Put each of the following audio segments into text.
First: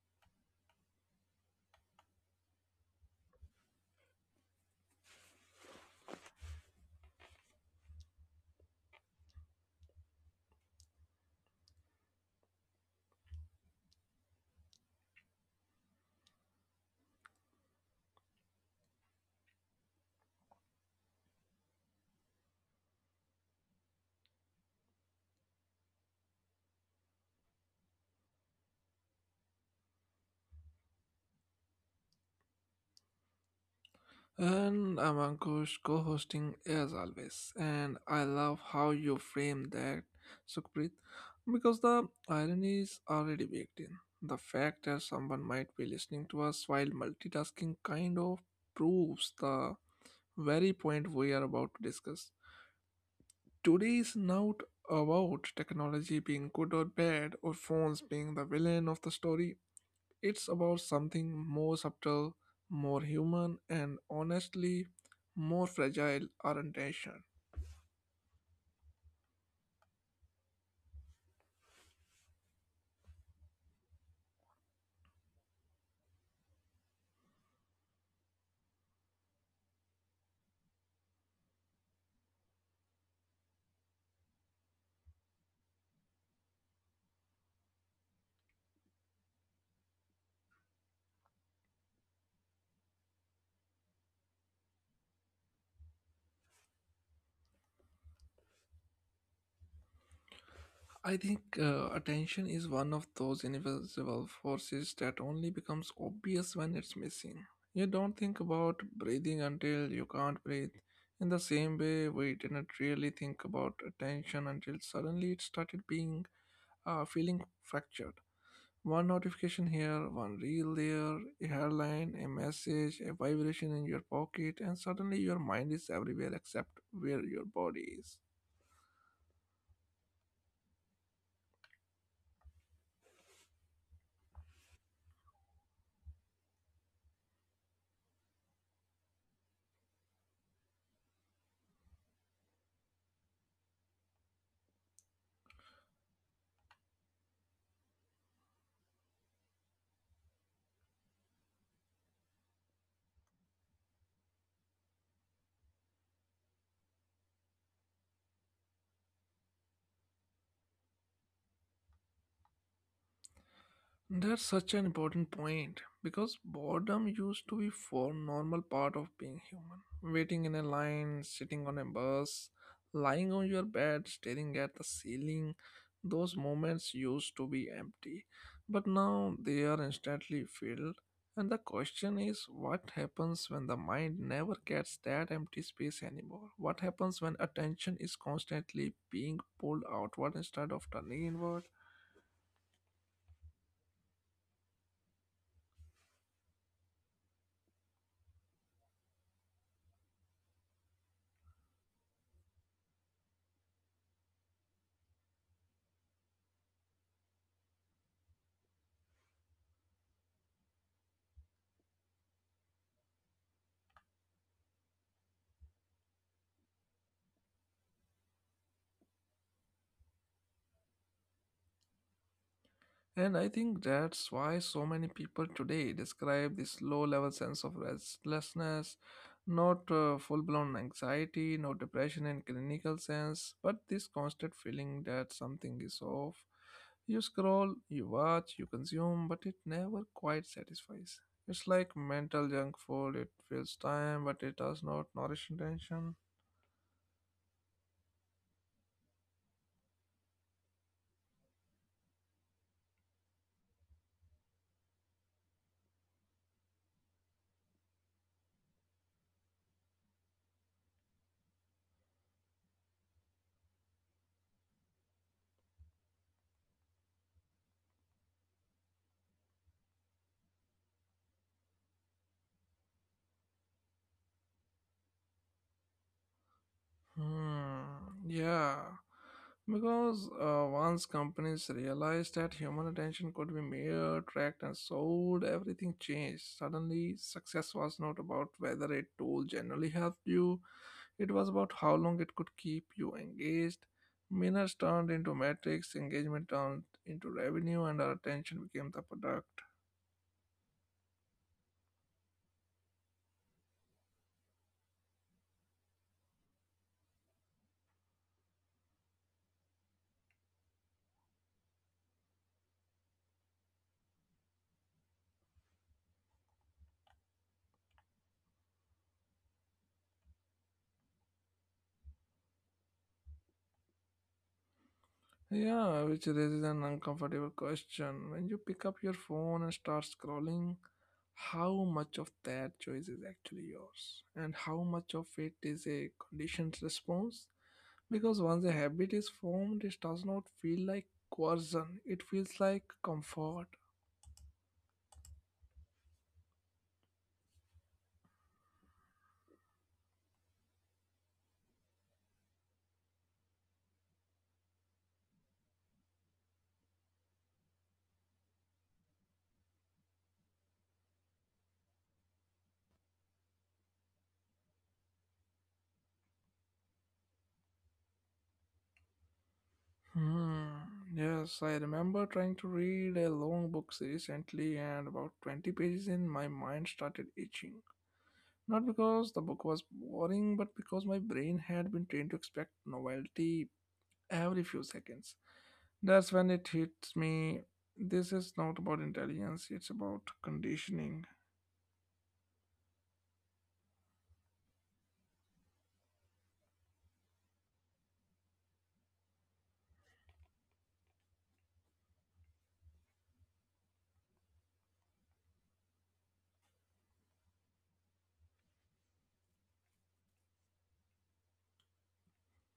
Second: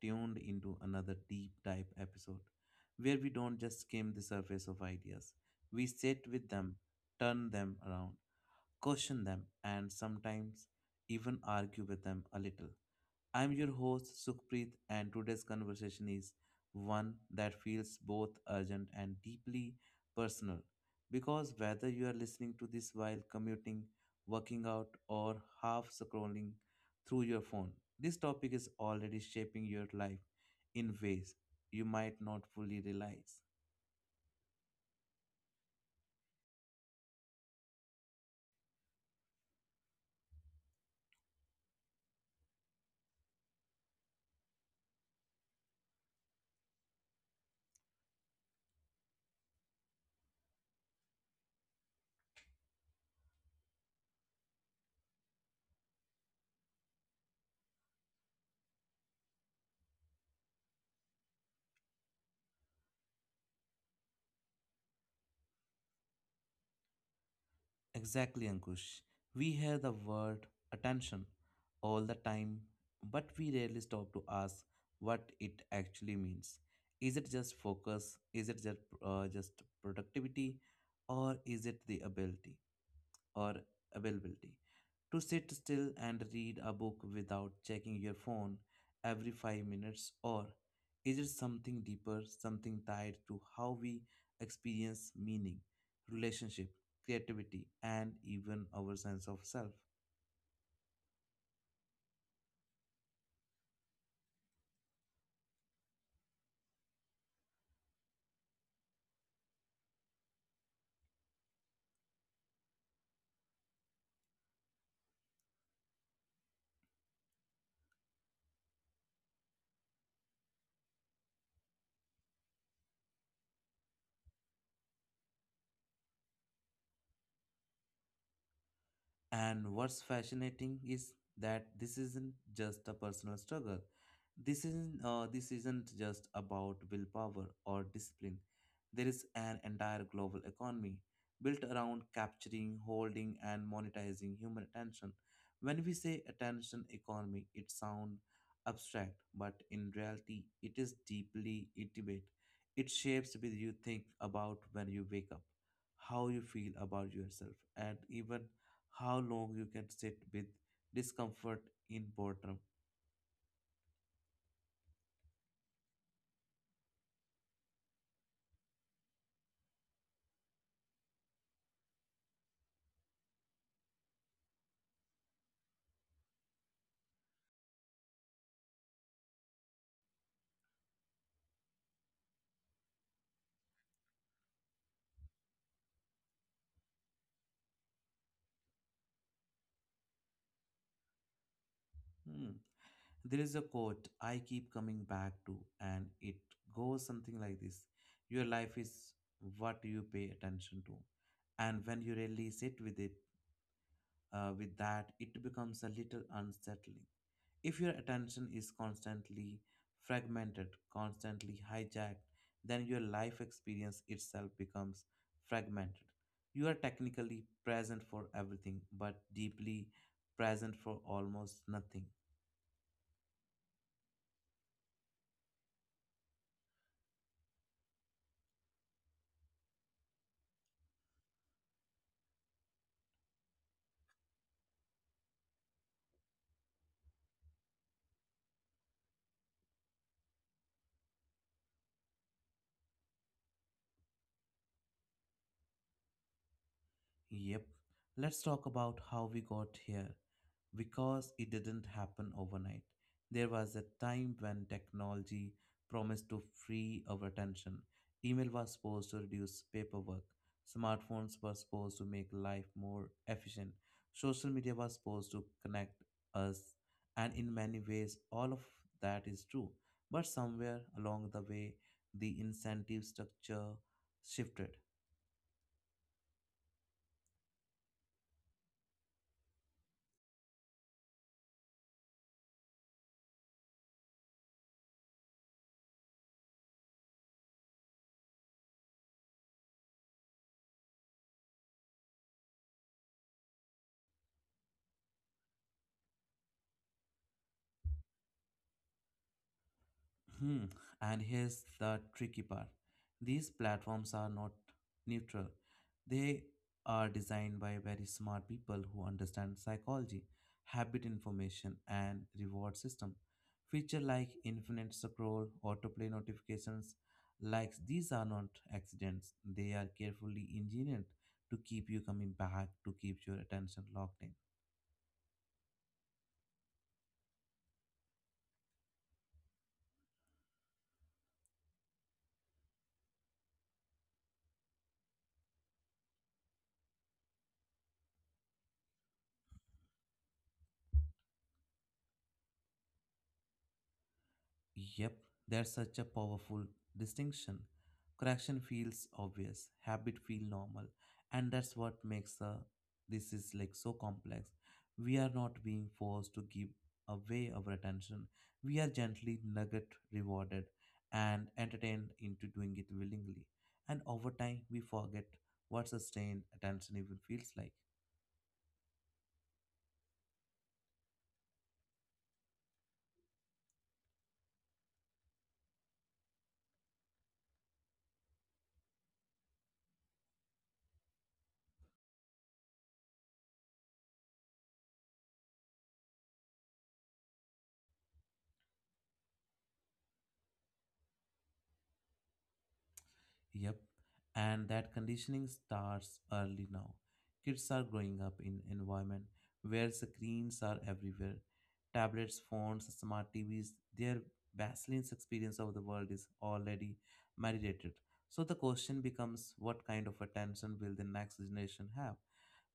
tuned into another deep dive episode where we don't just skim the surface of ideas. We sit with them, turn them around, question them, and sometimes even argue with them a little. I'm your host Sukhpreet, and today's conversation is one that feels both urgent and deeply personal. Because whether you are listening to this while commuting, working out, or half scrolling through your phone, this topic is already shaping your life in ways you might not fully realize. And I'm Ankush, co-hosting as always, and I love how you frame that, Sukhpreet, because the irony is already baked in. The fact that someone might be listening to us while multitasking kind of proves the very point we are about to discuss. Today is not about technology being good or bad, or phones being the villain of the story. It's about something more subtle, more human, and honestly, more fragile, our attention. Exactly, Ankush. We hear the word attention all the time, but we rarely stop to ask what it actually means. Is it just focus? Is it just productivity? Or is it the ability or availability? To sit still and read a book without checking your phone every 5 minutes? Or is it something deeper, something tied to how we experience meaning, relationship, creativity, and even our sense of self? I think attention is one of those invisible forces that only becomes obvious when it's missing. You don't think about breathing until you can't breathe. In the same way, we didn't really think about attention until suddenly it started being feeling fractured. One notification here, one reel there, a headline, a message, a vibration in your pocket, and suddenly your mind is everywhere except where your body is. And what's fascinating is that this isn't just a personal struggle. This isn't just about willpower or discipline. There is an entire global economy built around capturing, holding, and monetizing human attention. When we say attention economy, it sounds abstract, but in reality, it is deeply intimate. It shapes what you think about when you wake up, how you feel about yourself, and even how long you can sit with discomfort in boredom. That's such an important point because boredom used to be for normal part of being human. Waiting in a line, sitting on a bus, lying on your bed, staring at the ceiling, those moments used to be empty, but now they are instantly filled. And the question is, what happens when the mind never gets that empty space anymore? What happens when attention is constantly being pulled outward instead of turning inward? Hmm. There is a quote I keep coming back to, and it goes something like this. Your life is what you pay attention to, and when you really sit with that, it becomes a little unsettling. If your attention is constantly fragmented, constantly hijacked, then your life experience itself becomes fragmented. You are technically present for everything, but deeply present for almost nothing. And I think that's why so many people today describe this low level sense of restlessness, not full blown anxiety, no depression in clinical sense, but this constant feeling that something is off. You scroll, you watch, you consume, but it never quite satisfies. It's like mental junk food, it fills time, but it does not nourish attention. Yep, let's talk about how we got here. Because it didn't happen overnight. There was a time when technology promised to free our attention. Email was supposed to reduce paperwork. Smartphones were supposed to make life more efficient. Social media was supposed to connect us. And in many ways, all of that is true. But somewhere along the way, the incentive structure shifted. Hmm, yeah, because once companies realized that human attention could be mere tracked and sold, everything changed. Suddenly, success was not about whether a tool generally helped you, it was about how long it could keep you engaged. Minutes turned into metrics, engagement turned into revenue, and our attention became the product. Hmm. And here's the tricky part. These platforms are not neutral. They are designed by very smart people who understand psychology, habit information, and reward system. Feature like infinite scroll, autoplay notifications, likes, these are not accidents. They are carefully engineered to keep you coming back, to keep your attention locked in. Yeah, which raises an uncomfortable question. When you pick up your phone and start scrolling, how much of that choice is actually yours? And how much of it is a conditioned response? Because once a habit is formed, it does not feel like coercion, it feels like comfort. Yep, that's such a powerful distinction. Correction feels obvious, habit feel normal, and that's what makes this is like so complex. We are not being forced to give away our attention. We are gently nugget rewarded and entertained into doing it willingly. And over time, we forget what sustained attention even feels like. Hmm. Yes, I remember trying to read a long book recently, and about 20 pages in, my mind started itching. Not because the book was boring, but because my brain had been trained to expect novelty every few seconds. That's when it hits me. This is not about intelligence, it's about conditioning. Yep, and that conditioning starts early now. Kids are growing up in environment where screens are everywhere. Tablets, phones, smart TVs, their Vaseline's experience of the world is already marinated. So the question becomes what kind of attention will the next generation have?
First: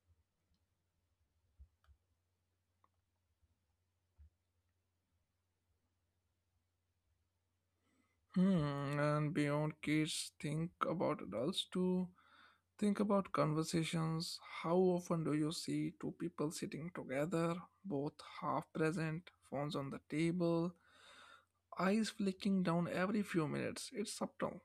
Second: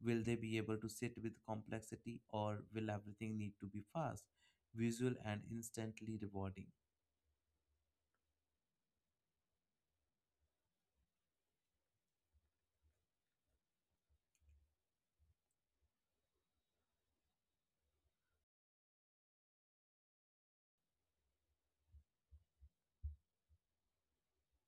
Will they be able to sit with complexity or will everything need to be fast, visual, and instantly rewarding? Hmm, and beyond kids, think about adults too. Think about conversations. How often do you see two people sitting together, both half present, phones on the table, eyes flicking down every few minutes? It's subtle,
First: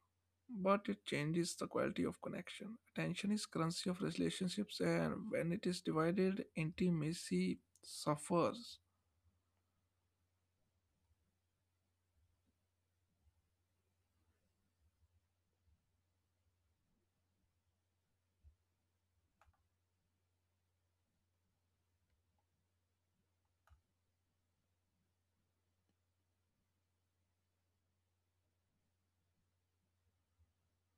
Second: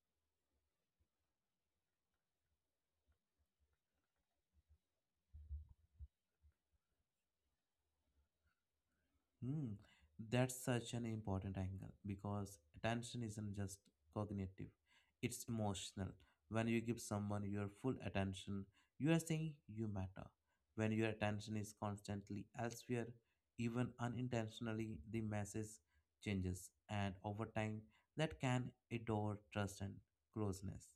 but it changes the quality of connection. Attention is currency of relationships, and when it is divided, intimacy suffers. Hmm, that's such an important angle because attention isn't just cognitive, it's emotional. When you give someone your full attention, you are saying you matter. When your attention is constantly elsewhere, even unintentionally, the message changes, and over time, that can erode trust and closeness.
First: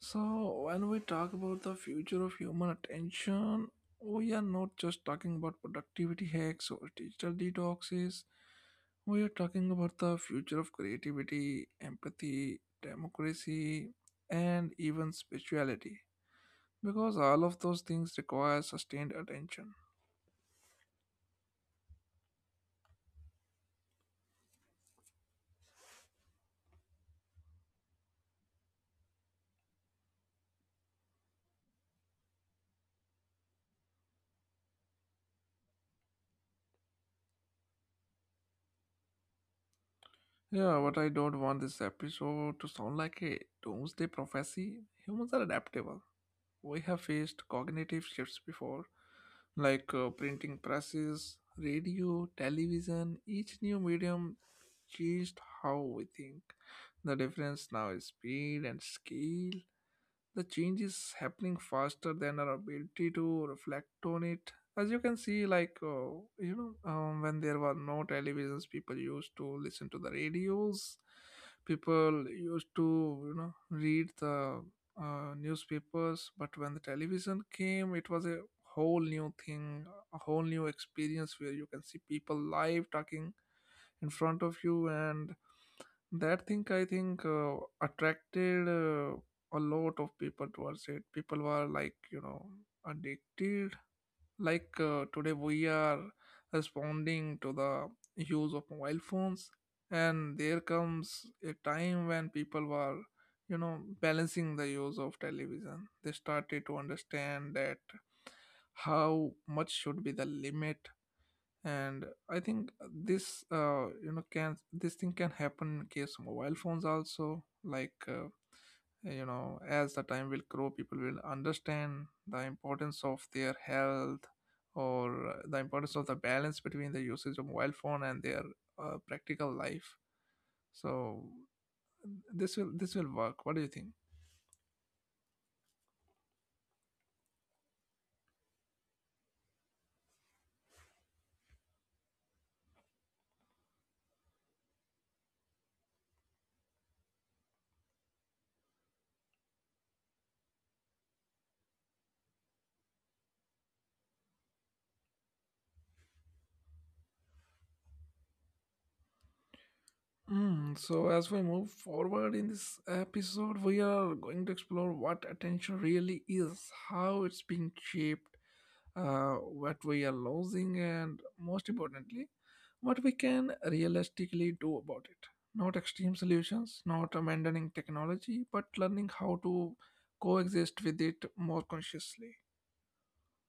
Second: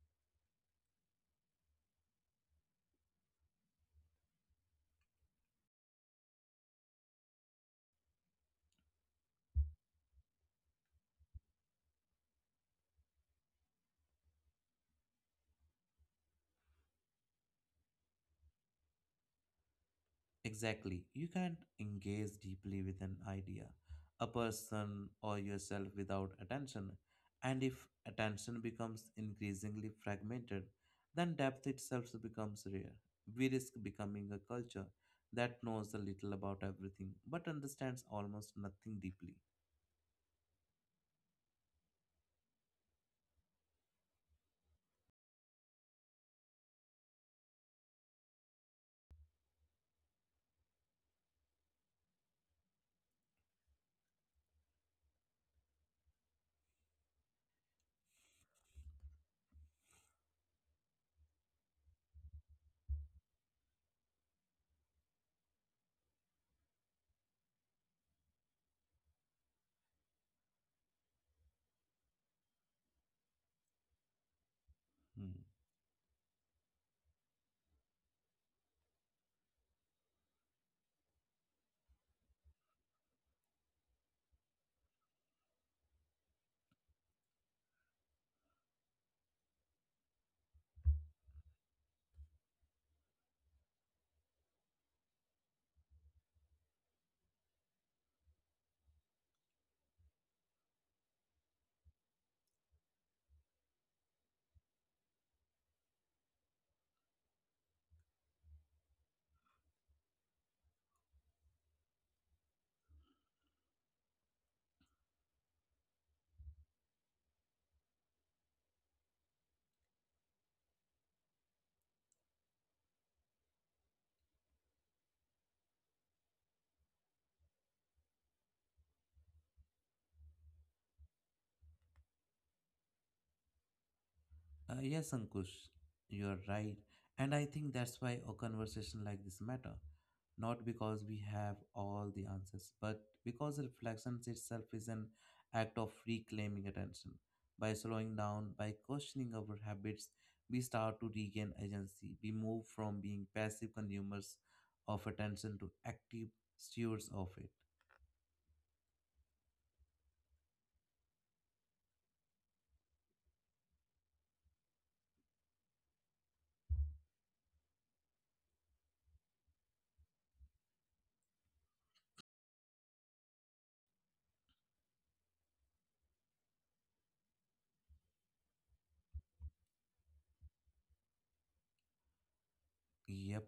So, when we talk about the future of human attention, we are not just talking about productivity hacks or digital detoxes. We are talking about the future of creativity, empathy, democracy, and even spirituality. Because all of those things require sustained attention. Exactly. You can't engage deeply with an idea, a person, or yourself without attention. And if attention becomes increasingly fragmented, then depth itself becomes rare. We risk becoming a culture that knows a little about everything but understands almost nothing deeply. Yeah, but I don't want this episode to sound like a doomsday prophecy. Humans are adaptable. We have faced cognitive shifts before, like printing presses, radio, television. Each new medium changed how we think. The difference now is speed and scale. The change is happening faster than our ability to reflect on it. As you can see, when there were no televisions, people used to listen to the radios, people used to, you know, read the Hmm. newspapers. But when the television came, it was a whole new thing, a whole new experience where you can see people live talking in front of you. And that thing, I think, attracted, a lot of people towards it. People were, like, you know, addicted, like, today we are responding to the use of mobile phones. And there comes a time when people were, you know, balancing the use of television. They started to understand that how much should be the limit. And I think this, you know, can this thing can happen in case of mobile phones also, like, you know, as the time will grow, people will understand the importance of their health or the importance of the balance between the usage of mobile phone and their practical life. So, this will work. What do you think? Yes, Ankush, you're right. And I think that's why a conversation like this matter. Not because we have all the answers, but because reflection itself is an act of reclaiming attention. By slowing down, by questioning our habits, we start to regain agency. We move from being passive consumers of attention to active stewards of it. Mm, so as we move forward in this episode, we are going to explore what attention really is, how it's being shaped, what we are losing, and most importantly, what we can realistically do about it. Not extreme solutions, not abandoning technology, but learning how to coexist with it more consciously. Yep.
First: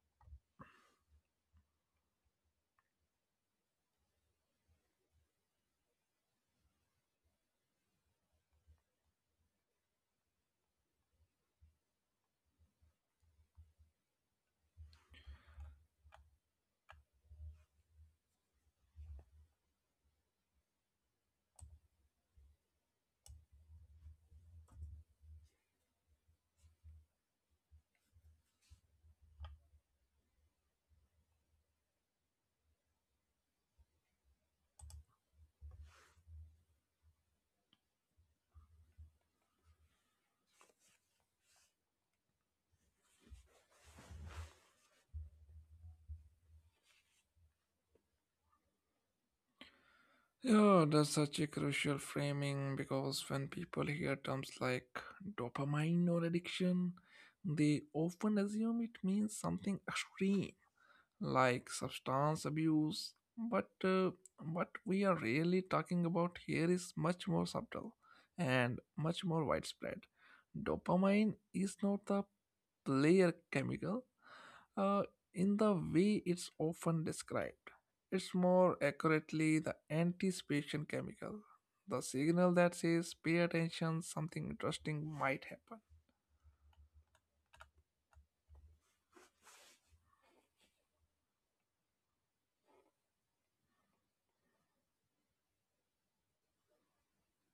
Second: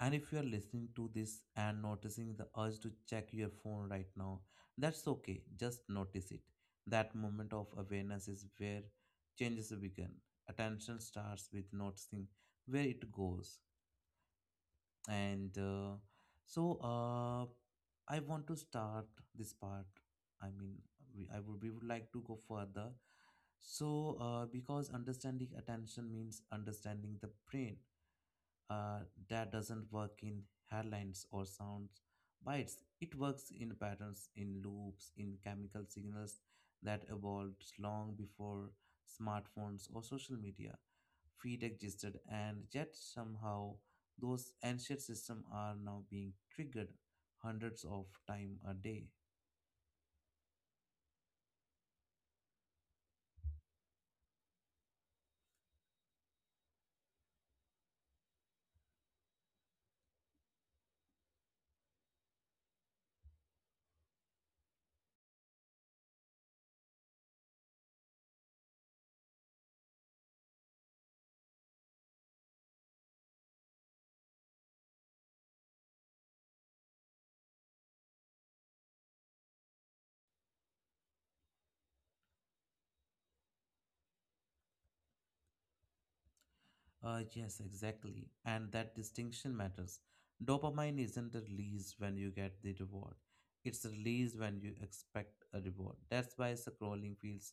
And if you are listening to this and noticing the urge to check your phone right now, that's okay. Just notice it. That moment of awareness is where changes begin. Attention starts with noticing where it goes. And so uh, I want to start this part. I mean, we would like to go further. So, because understanding attention means understanding the brain uh, that doesn't work in headlines or sounds bites. It works in patterns, in loops, in chemical signals that evolved long before smartphones or social media feed existed, and yet somehow those ancient systems are now being triggered hundreds of times a day. Yeah, that's such a crucial framing because when people hear terms like dopamine or addiction, they often assume it means something extreme like substance abuse. But what we are really talking about here is much more subtle and much more widespread. Dopamine is not the player chemical uh, in the way it's often described. It's more accurately the anticipation chemical, the signal that says, pay attention, something interesting might happen. Yes, exactly. And that distinction matters. Dopamine isn't released when you get the reward, it's released when you expect a reward. That's why scrolling feels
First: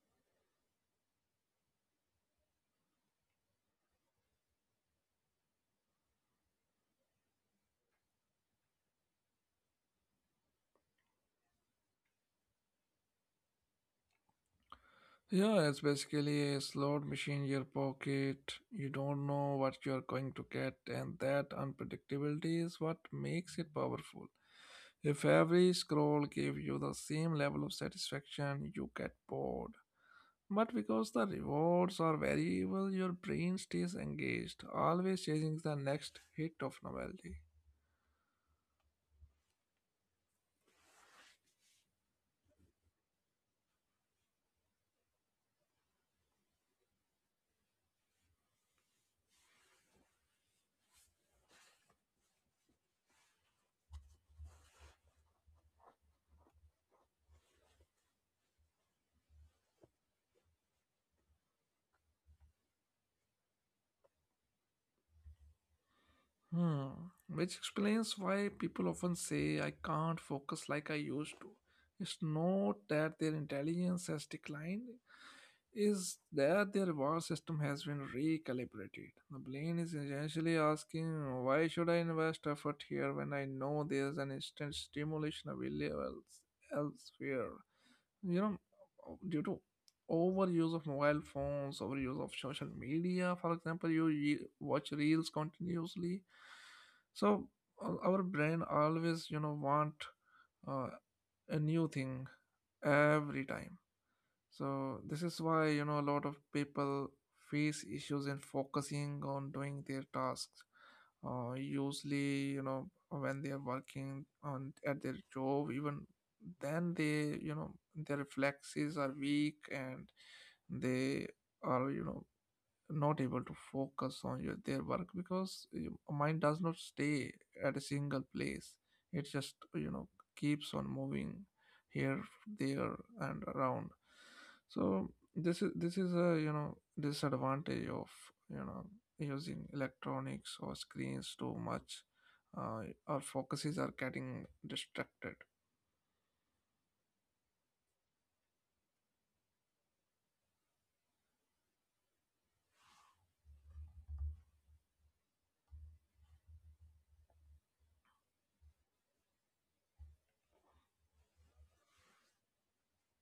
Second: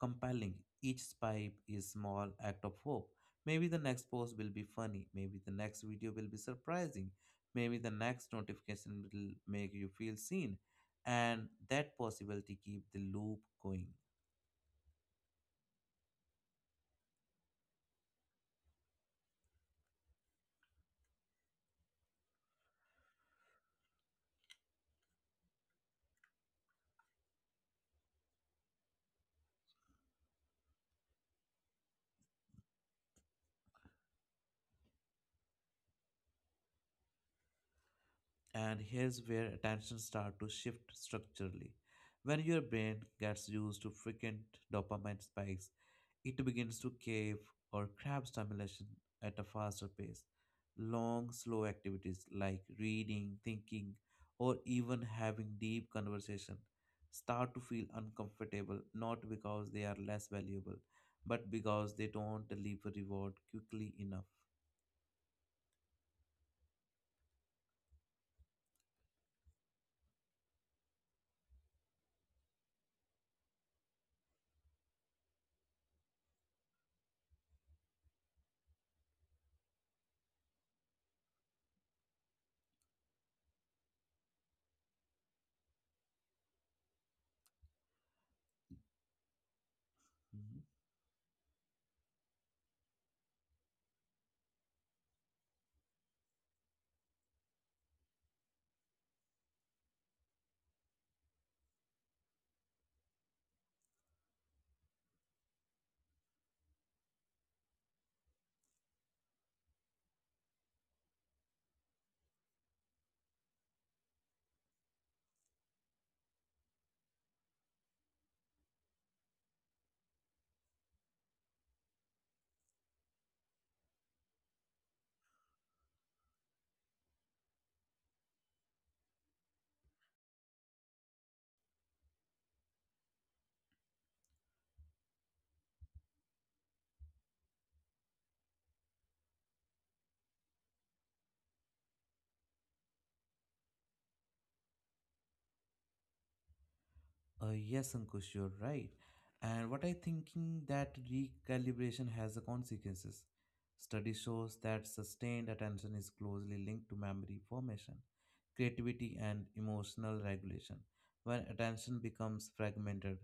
compelling. Each swipe is small act of hope. Maybe the next post will be funny. Maybe the next video will be surprising. Maybe the next notification will make you feel seen. And that possibility keep the loop going. Yeah, it's basically a slot machine in your pocket. You don't know what you're going to get, and that unpredictability is what makes it powerful. If every scroll gives you the same level of satisfaction, you get bored. But because the rewards are variable, your brain stays engaged, always chasing the next hit of novelty. And here's where attention starts to shift structurally. When your brain gets used to frequent dopamine spikes, it begins to cave or crave stimulation at a faster pace. Long, slow activities like reading, thinking, or even having deep conversation start to feel uncomfortable not because they are less valuable, but because they don't deliver reward quickly enough. Hmm, which explains why people often say I can't focus like I used to. It's not that their intelligence has declined, is that their reward system has been recalibrated. The brain is essentially asking, why should I invest effort here when I know there's an instant stimulation available elsewhere? You know, due to Mhm. overuse of mobile phones, overuse of social media, for example, you watch reels continuously. So our brain always, you know, want uh, a new thing every time. So this is why, you know, a lot of people face issues in focusing on doing their tasks. Usually, you know, when they are working on at their job, even then they, you know, their reflexes are weak and they are, you know, not able to focus on your their work because your mind does not stay at a single place. It just, you know, keeps on moving here, there, and around. So this is a, you know, disadvantage of, you know, using electronics or screens too much. Our focuses are getting distracted. Yes, Ankush, you're right. And what I thinking that recalibration has the consequences. Study shows that sustained attention is closely linked to memory formation, creativity, and emotional regulation. When attention becomes fragmented,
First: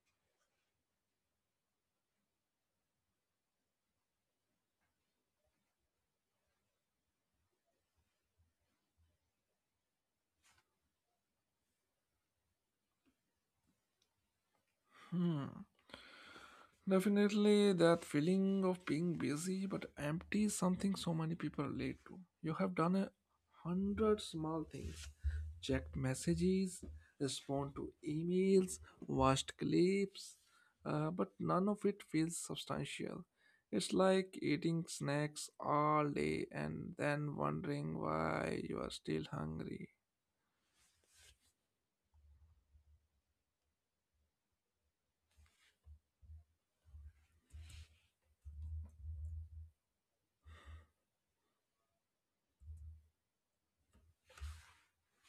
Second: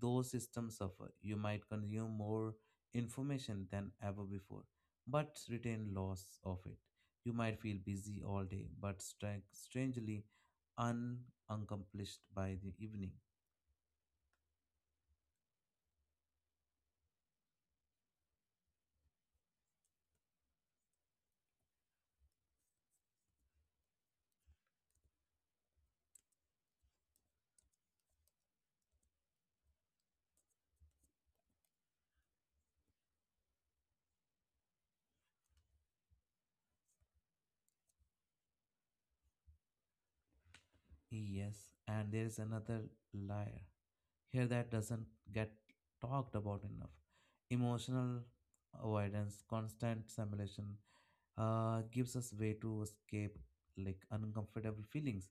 those systems suffer. You might consume more information than ever before, but retain loss of it. You might feel busy all day, but strangely un- unaccomplished by the evening. Hmm. Definitely, that feeling of being busy but empty is something so many people relate to. You have done a hundred small things, checked messages, respond to emails, watched clips, but none of it feels substantial. It's like eating snacks all day and then wondering why you are still hungry. Yes, and there is another layer here that doesn't get talked about enough. Emotional avoidance, constant simulation gives us way to escape like uncomfortable feelings,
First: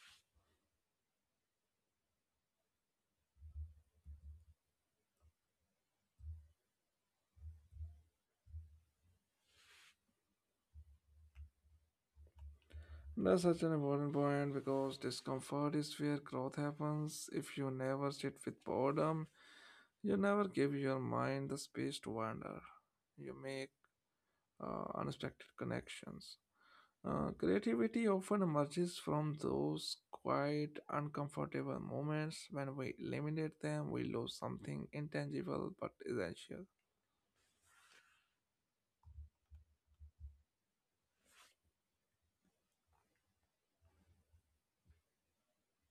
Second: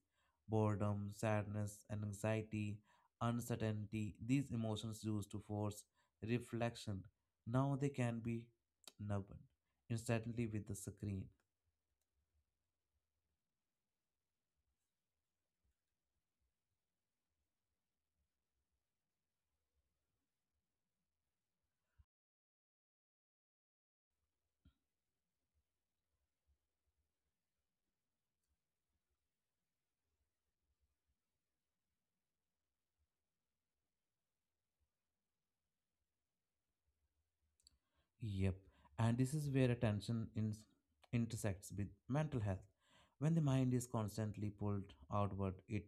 boredom, sadness, and anxiety, uncertainty. These emotions used to force reflection. Now they can be numbed instantly with the screen. That's such an important point because discomfort is where growth happens. If you never sit with boredom, you never give your mind the space to wander. You make unexpected connections. Creativity often emerges from those quite uncomfortable moments. When we eliminate them, we lose something intangible but essential. Yep. And this is where attention intersects with mental health. When the mind is constantly pulled outward, it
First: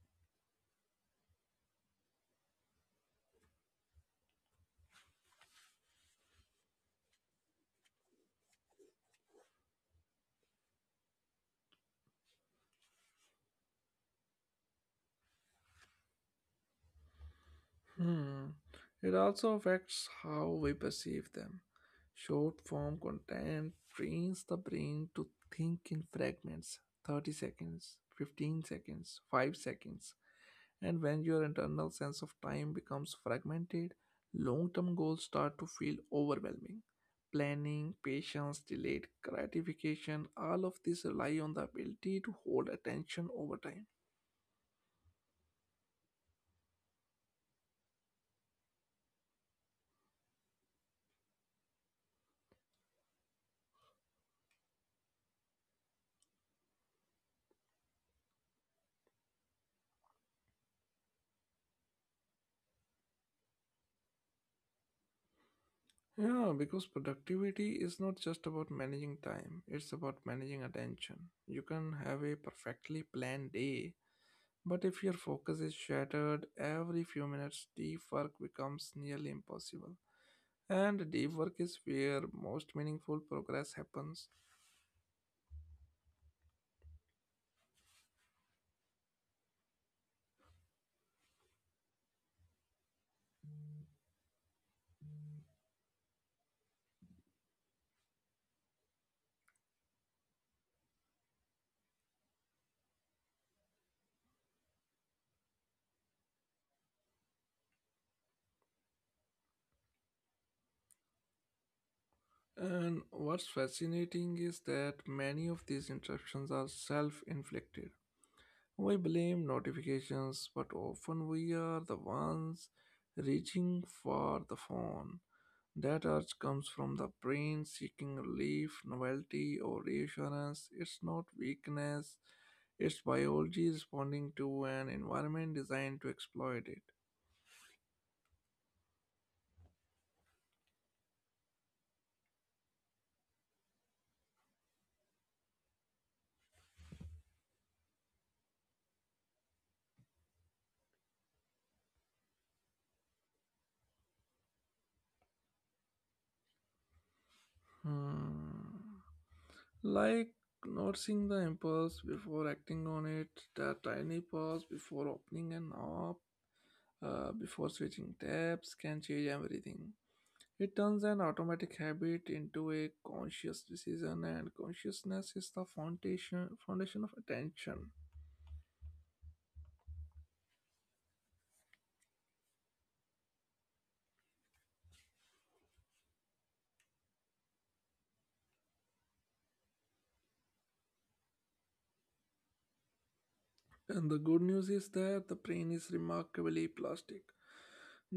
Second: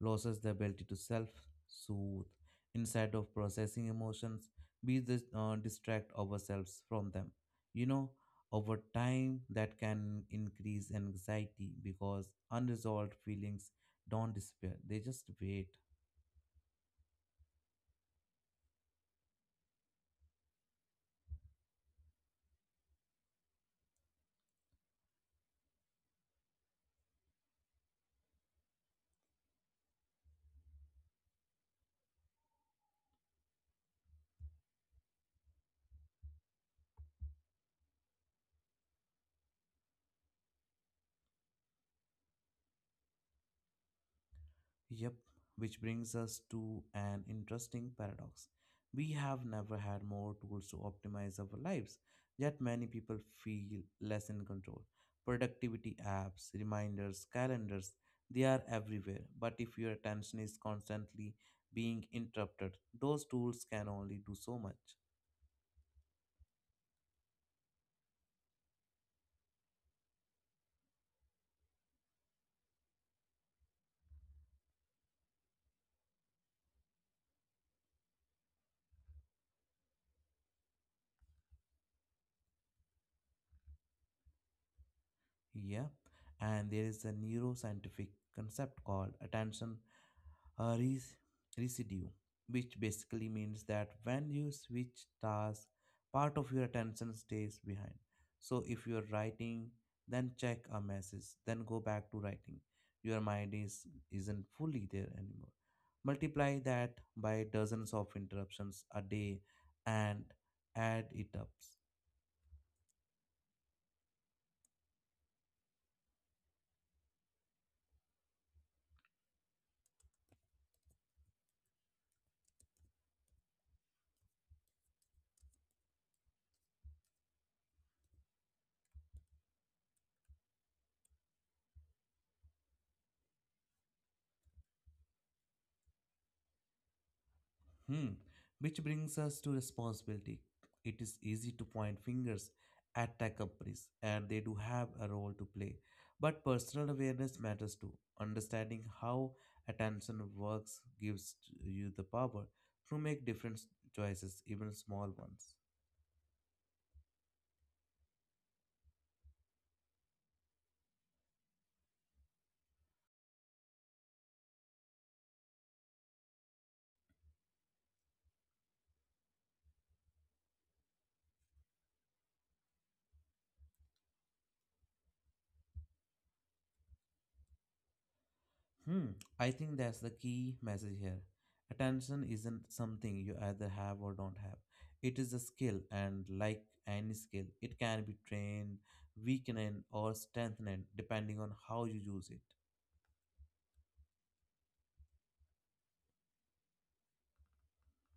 loses the ability to self soothe instead of processing emotions. We distract ourselves from them. You know, over time, that can increase anxiety because unresolved feelings don't disappear, they just wait. Hmm. It also affects how we perceive them. Short form content trains the brain to think in fragments, 30 seconds, 15 seconds, 5 seconds. And when your internal sense of time becomes fragmented, long term goals start to feel overwhelming. Planning, patience, delayed gratification, all of this rely on the ability to hold attention over time. Yep, which brings us to an interesting paradox. We have never had more tools to optimize our lives, yet many people feel less in control. Productivity apps, reminders, calendars, they are everywhere. But if your attention is constantly being interrupted, those tools can only do so much. Yeah, because productivity is not just about managing time, it's about managing attention. You can have a perfectly planned day, but if your focus is shattered every few minutes, deep work becomes nearly impossible. And deep work is where most meaningful progress happens. Yeah, and there is a neuroscientific concept called attention uh, res- residue, which basically means that when you switch tasks, part of your attention stays behind. So if you're writing, then check a message, then go back to writing. Your mind is isn't fully there anymore. Multiply that by dozens of interruptions a day and add it up. And what's fascinating is that many of these interruptions are self inflicted. We blame notifications, but often we are the ones reaching for the phone. That urge comes from the brain seeking relief, novelty, or reassurance. It's not weakness, it's biology responding to an environment designed to exploit it. Hmm. Which brings us to responsibility. It is easy to point fingers at tech companies, and they do have a role to play. But personal awareness matters too. Understanding how attention works gives you the power to make different choices, even small ones. Hmm. Like noticing the impulse before acting on it, that tiny pause before opening an app, before switching tabs can change everything. It turns an automatic habit into a conscious decision, and consciousness is the foundation of attention. Hmm, I think that's the key message here. Attention isn't something you either have or don't have. It is a skill, and like any skill, it can be trained, weakened, or strengthened depending on how you use it. And the good news is that the brain is remarkably plastic.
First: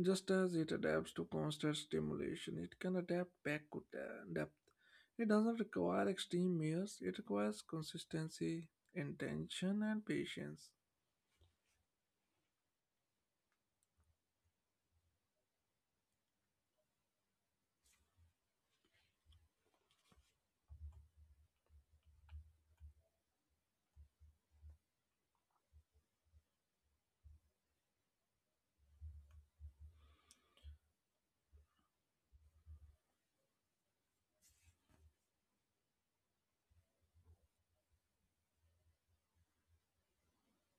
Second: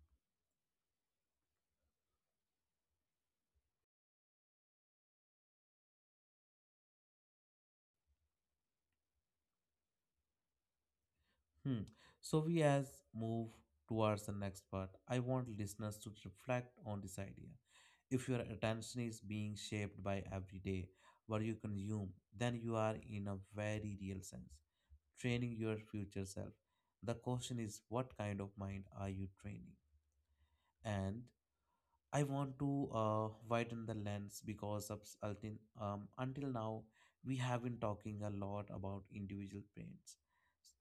Just as it adapts to constant stimulation, it can adapt back to depth. It doesn't require extreme measures, it requires consistency, intention, and patience. Hmm. So we as move towards the next part, I want listeners to reflect on this idea. If your attention is being shaped by every day what you consume, then you are in a very real sense training your future self. The question is what kind of mind are you training? And I want to widen the lens because until now we have been talking a lot about individual pains,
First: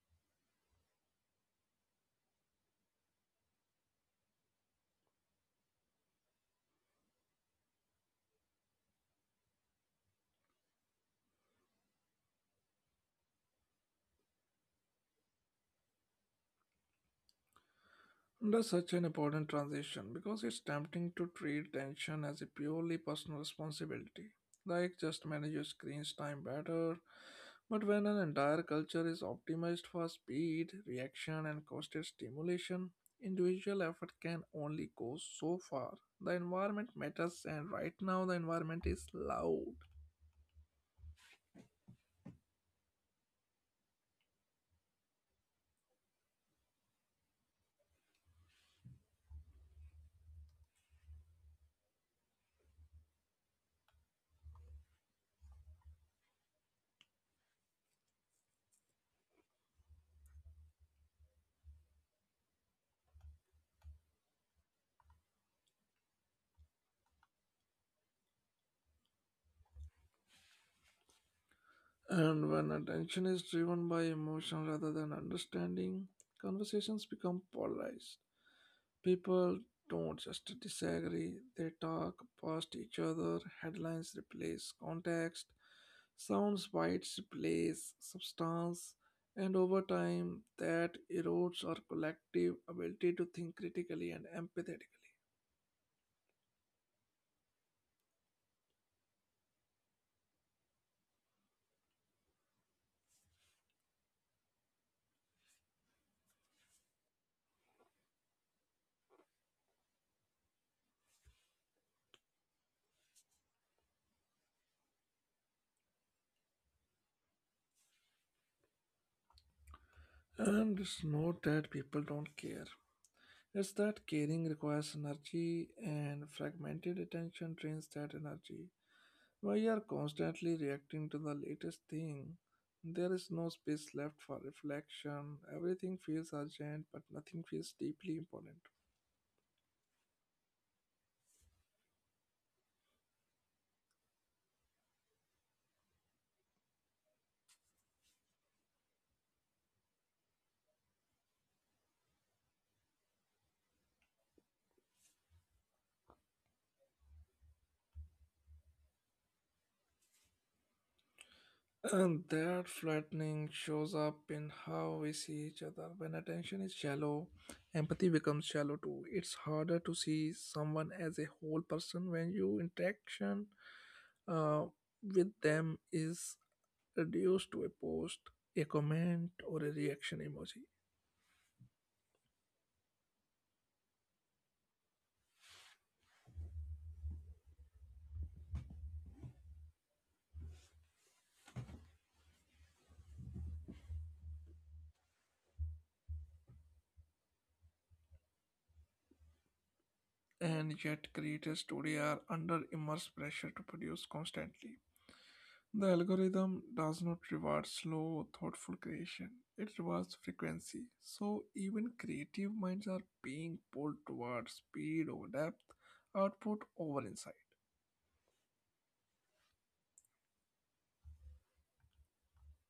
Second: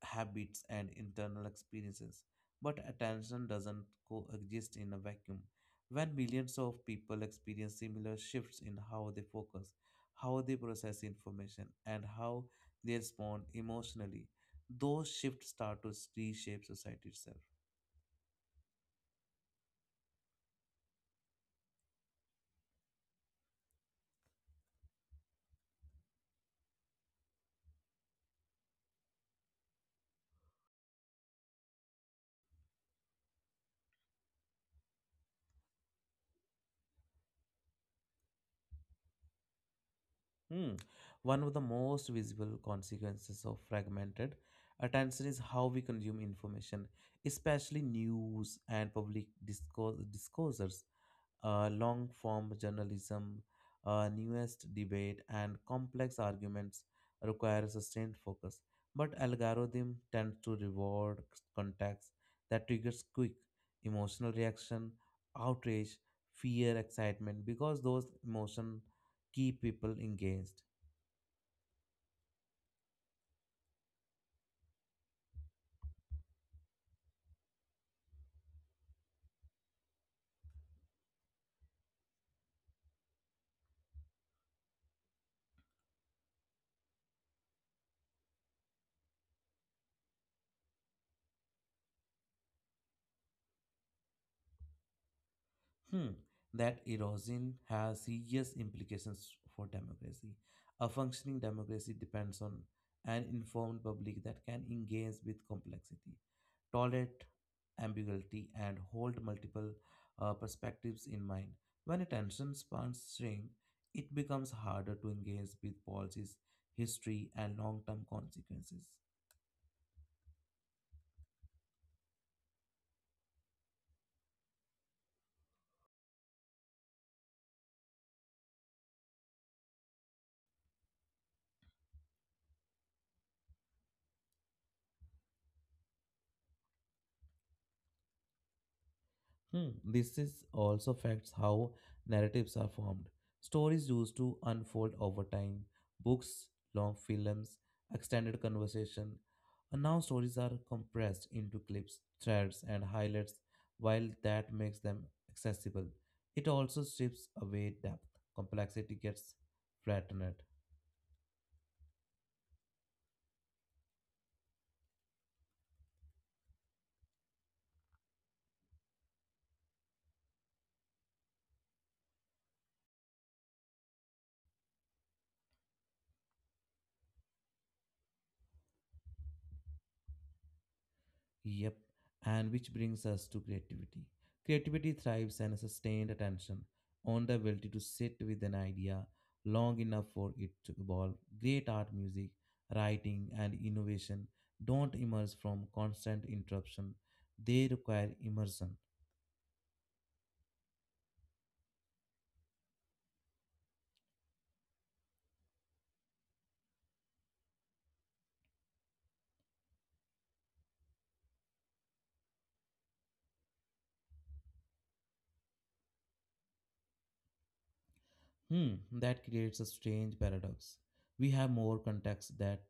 habits, and internal experiences. But attention doesn't coexist in a vacuum. When millions of people experience similar shifts in how they focus, how they process information, and how they respond emotionally, those shifts start to reshape society itself. That's such an important transition because it's tempting to treat tension as a purely personal responsibility, like just manage your screen's time better. But when an entire culture is optimized for speed, reaction, and constant stimulation, individual effort can only go so far. The environment matters, and right now the environment is loud. Hmm. One of the most visible consequences of fragmented attention is how we consume information, especially news and public discourses. Long form journalism, newest debate, and complex arguments require sustained focus. But algorithm tends to reward context that triggers quick emotional reaction, outrage, fear, excitement, because those emotions keep people engaged. And when attention is driven by emotion rather than understanding, conversations become polarized. People don't just disagree, they talk past each other, headlines replace context, sounds bites replace substance, and over time that erodes our collective ability to think critically and empathetically. Hmm. That erosion has serious implications for democracy. A functioning democracy depends on an informed public that can engage with complexity, tolerate ambiguity, and hold multiple perspectives in mind. When attention spans shrink, it becomes harder to engage with policies, history, and long term consequences. And it's not that people don't care. It's that caring requires energy, and fragmented attention drains that energy. When you are constantly reacting to the latest thing, there is no space left for reflection. Everything feels urgent, but nothing feels deeply important. Hmm, this is also affects how narratives are formed. Stories used to unfold over time, books, long films, extended conversation. And now stories are compressed into clips, threads, and highlights, while that makes them accessible. It also strips away depth. Complexity gets flattened. And that flattening shows up in how we see each other. When attention is shallow, empathy becomes shallow too. It's harder to see someone as a whole person when your interaction uh, with them is reduced to a post, a comment, or a reaction emoji. Yep. And which brings us to creativity. Creativity thrives on a sustained attention, on the ability to sit with an idea long enough for it to evolve. Great art, music, writing, and innovation don't emerge from constant interruption, they require immersion. And yet, creators today are under immense pressure to produce constantly. The algorithm does not reward slow, thoughtful creation. It rewards frequency. So even creative minds are being pulled towards speed over depth, output over insight. That creates a strange paradox. We have more context that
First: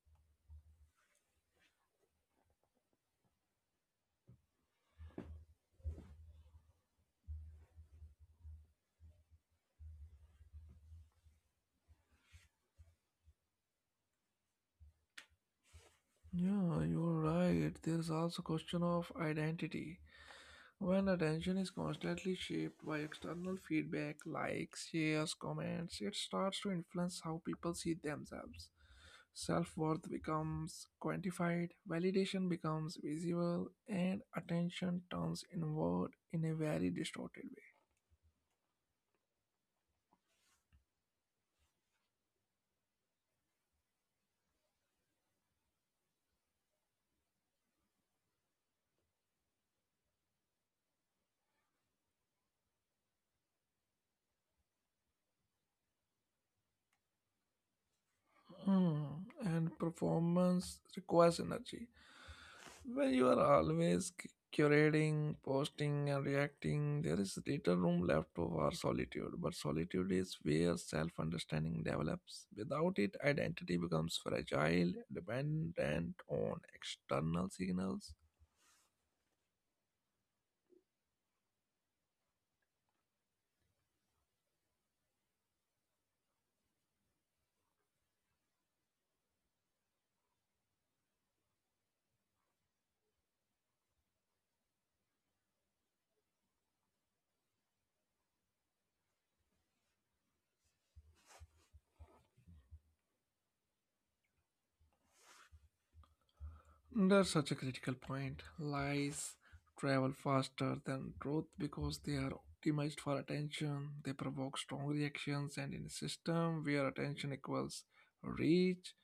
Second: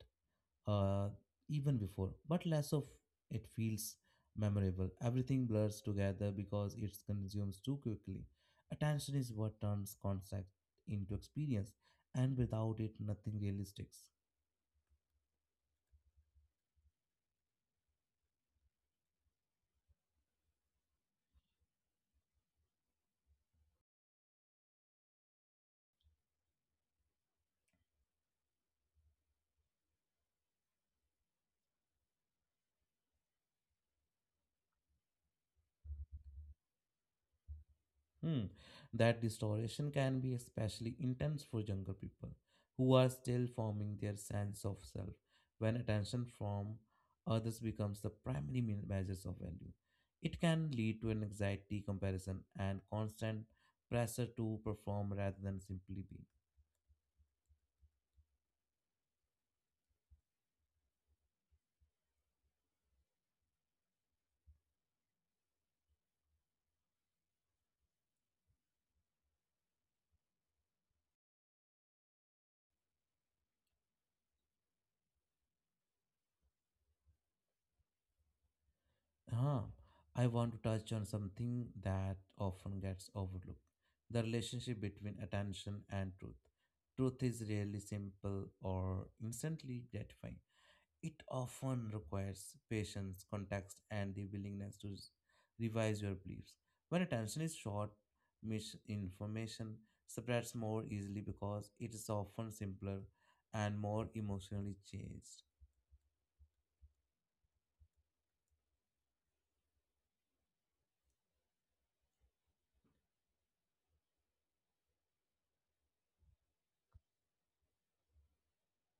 uh, even before, but less of it feels memorable. Everything blurs together because it's consumes too quickly. Attention is what turns concept into experience, and without it, nothing really sticks. Yeah, you're right. There's also question of identity. When attention is constantly shaped by external feedback, likes, shares, comments, it starts to influence how people see themselves. Self worth becomes quantified, validation becomes visible, and attention turns inward in a very distorted way. Hmm. That distortion can be especially intense for younger people who are still forming their sense of self when attention from others becomes the primary measures of value. It can lead to an anxiety, comparison, and constant pressure to perform rather than simply be. Hmm. And performance requires energy. When you are always curating, posting, and reacting, there is little room left for solitude. But solitude is where self understanding develops. Without it, identity becomes fragile, dependent on external signals. Huh. I want to touch on something that often gets overlooked the relationship between attention and truth. Truth is rarely simple or instantly gratifying. It often requires patience, context, and the willingness to revise your beliefs. When attention is short, misinformation spreads more easily because it is often simpler and more emotionally changed. That's such a critical point. Lies travel faster than truth because they are optimized for attention. They provoke strong reactions, and in a system where attention equals reach,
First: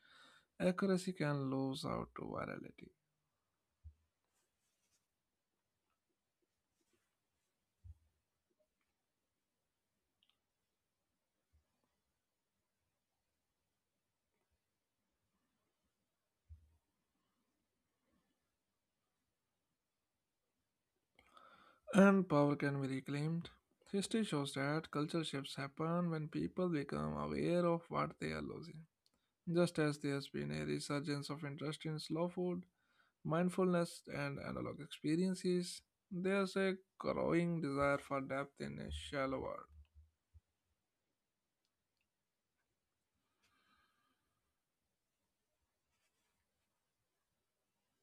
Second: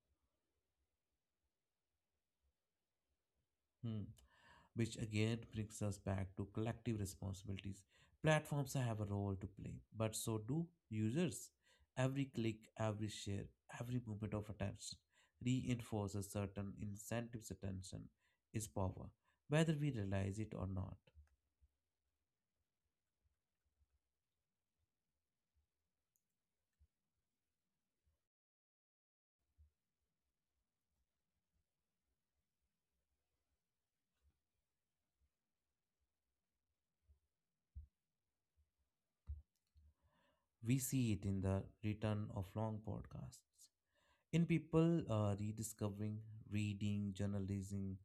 accuracy can lose out to virality. Hmm. Which again brings us back to collective responsibilities. Platforms have a role to play, but so do users. Every click, every share, every movement of attention reinforces certain incentives. Attention is power, whether we realize it or not. And power can be reclaimed. History shows that cultural shifts happen when people become aware of what they are losing. Just as there's been a resurgence of interest in slow food, mindfulness and analog experiences, there's a growing desire for depth in a shallow world. We see it in the return of long podcasts, in people rediscovering reading, journalism,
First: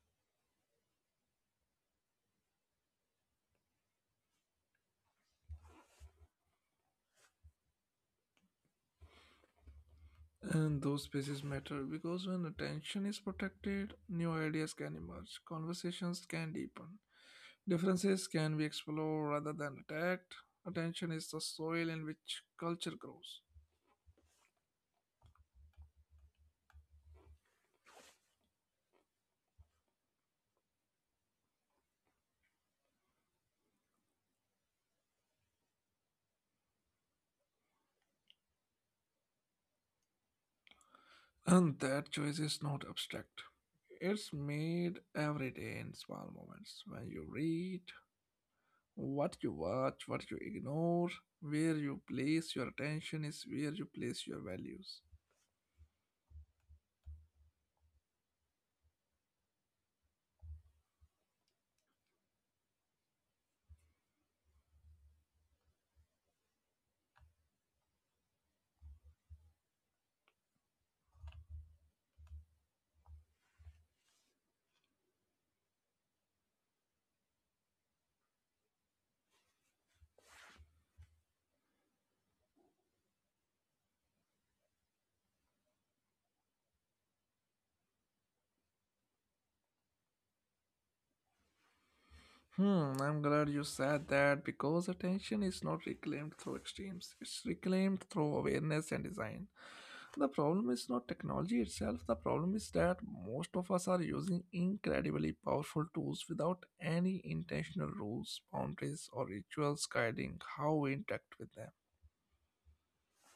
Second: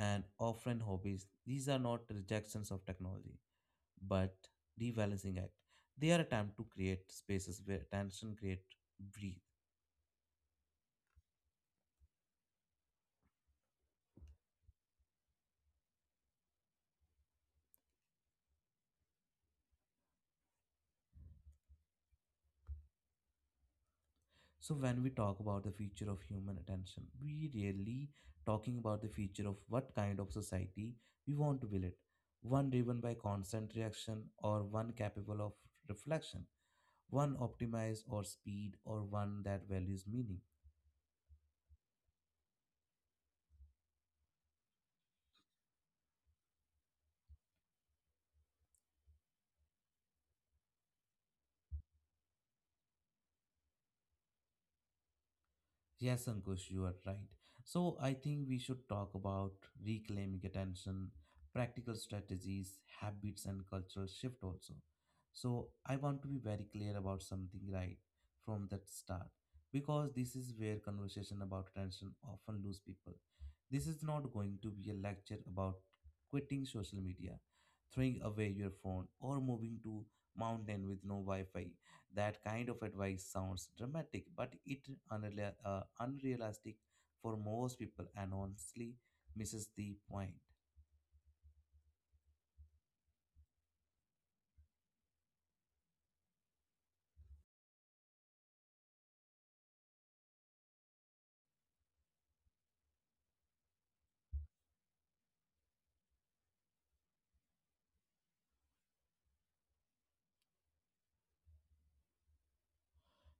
and offline hobbies. These are not rejections of technology but rebalancing act. They are attempt to create spaces where attention create breathe. And those spaces matter because when attention is protected, new ideas can emerge, conversations can deepen, differences can be explored rather than attacked. Attention is the soil in which culture grows. So when we talk about the future of human attention, we really talking about the future of what kind of society we want to build it. One driven by constant reaction or one capable of reflection, one optimized or speed or one that values meaning. And that choice is not abstract. It's made every day in small moments. When you read, what you watch, what you ignore, where you place your attention is where you place your values. Yes, Ankush, you are right. So I think we should talk about reclaiming attention, practical strategies, habits, and cultural shift also. So I want to be very clear about something right from that start because this is where conversation about attention often lose people. This is not going to be a lecture about quitting social media, throwing away your phone, or moving to mountain with no Wi-Fi. That kind of advice sounds dramatic, but it unrealistic for most people and honestly misses the point. I'm glad you said that because attention is not reclaimed through extremes, it's reclaimed through awareness and design. The problem is not technology itself, the problem is that most of us are using incredibly powerful tools without any intentional rules, boundaries, or rituals guiding how we interact with them.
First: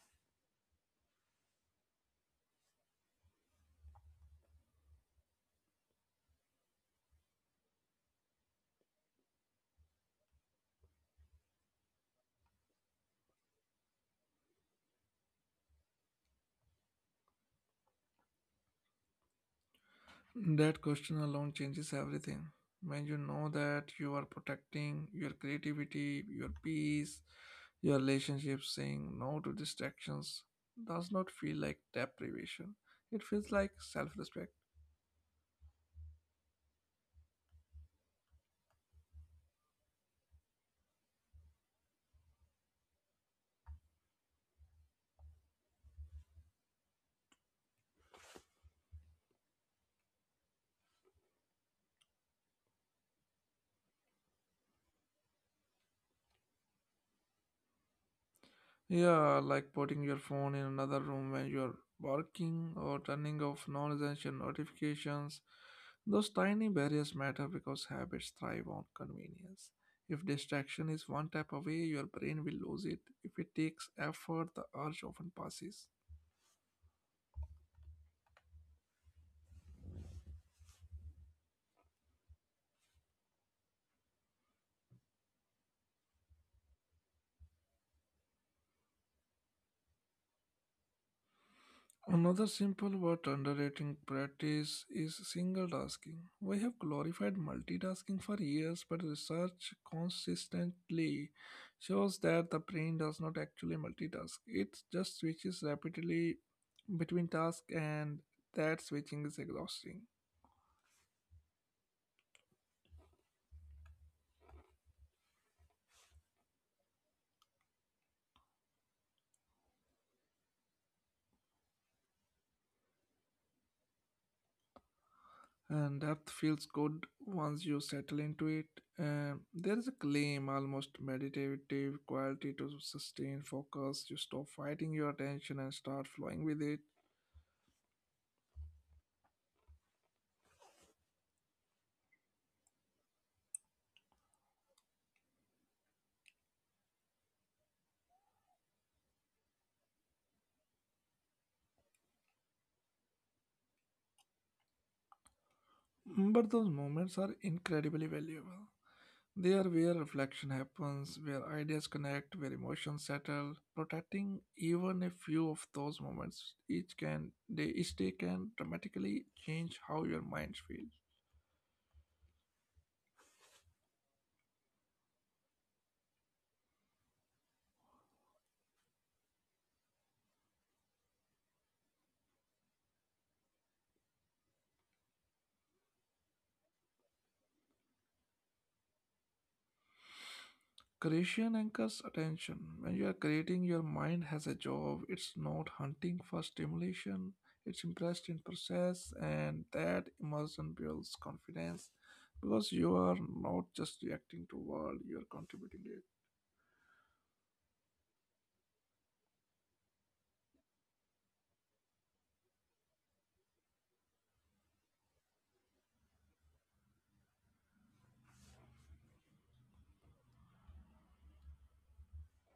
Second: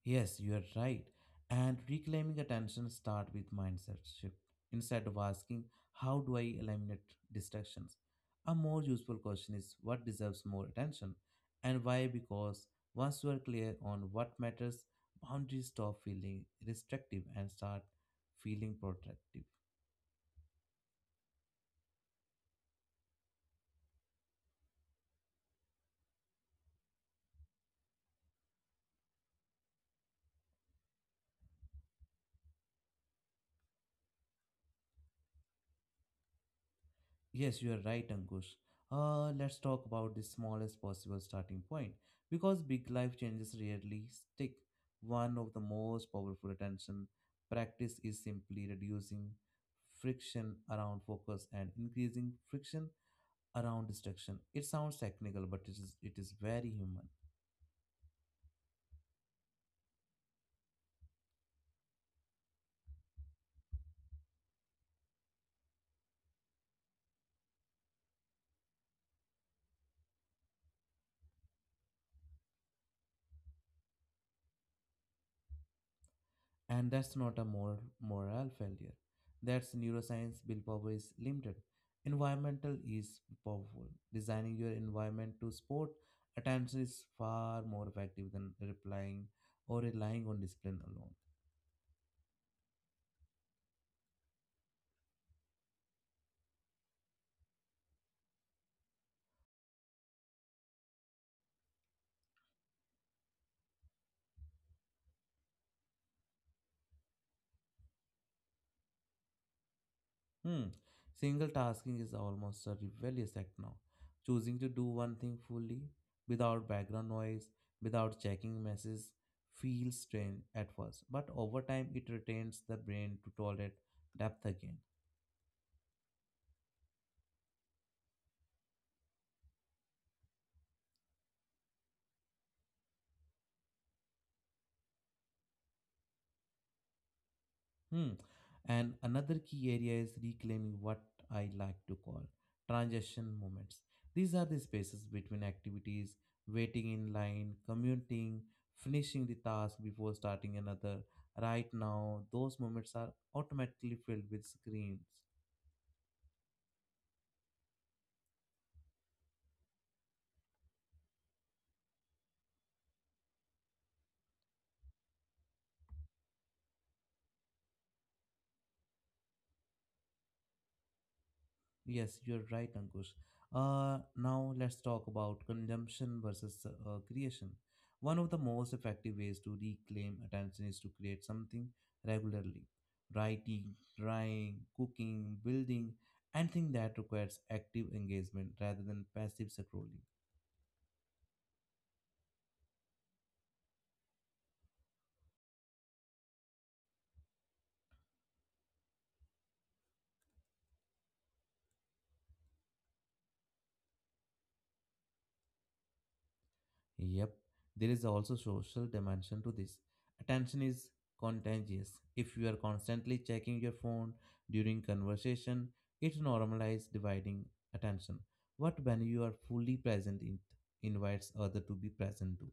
Yes, you are right. And reclaiming attention start with mindset shift. Instead of asking, how do I eliminate distractions? A more useful question is what deserves more attention and why? Because once you are clear on what matters, boundaries stop feeling restrictive and start feeling protective. That question alone changes everything. When you know that you are protecting your creativity, your peace, your relationships, saying no to distractions does not feel like deprivation. It feels like self respect. Yes, you are right, Ankush. Let's talk about the smallest possible starting point because big life changes rarely stick. One of the most powerful attention practice is simply reducing friction around focus and increasing friction around distraction. It sounds technical, but it is very human. Yeah, like putting your phone in another room when you're working or turning off non essential notifications. Those tiny barriers matter because habits thrive on convenience. If distraction is one tap away, your brain will lose it. If it takes effort, the urge often passes. And that's not a moral failure. That's neuroscience willpower is limited. Environmental is powerful. Designing your environment to support attention is far more effective than replying or relying on discipline alone. Another simple but underrated practice is single tasking. We have glorified multitasking for years, but research consistently shows that the brain does not actually multitask. It just switches rapidly between tasks, and that switching is exhausting. Hmm. Single tasking is almost a rebellious act now. Choosing to do one thing fully, without background noise, without checking messages, feels strange at first, but over time it retains the brain to tolerate depth again. And depth feels good once you settle into it. There is a claim, almost meditative quality to sustained focus. You stop fighting your attention and start flowing with it. Hmm. And another key area is reclaiming what I like to call transition moments. These are the spaces between activities, waiting in line, commuting, finishing the task before starting another. Right now, those moments are automatically filled with screens. But those moments are incredibly valuable. They are where reflection happens, where ideas connect, where emotions settle. Protecting even a few of those moments each day can dramatically change how your mind feels. Yes, you're right, Ankush. Now let's talk about consumption versus creation. One of the most effective ways to reclaim attention is to create something regularly. Writing, drawing, cooking, building, anything that requires active engagement rather than passive scrolling. Creation anchors attention. When you are creating, your mind has a job. It's not hunting for stimulation. It's impressed in process, and that immersion builds confidence because you are not just reacting to world, you are contributing to it. Yep, there is also social dimension to this. Attention is contagious. If you are constantly checking your phone during conversation, it normalizes dividing attention. What when you are fully present, it invites other to be present too.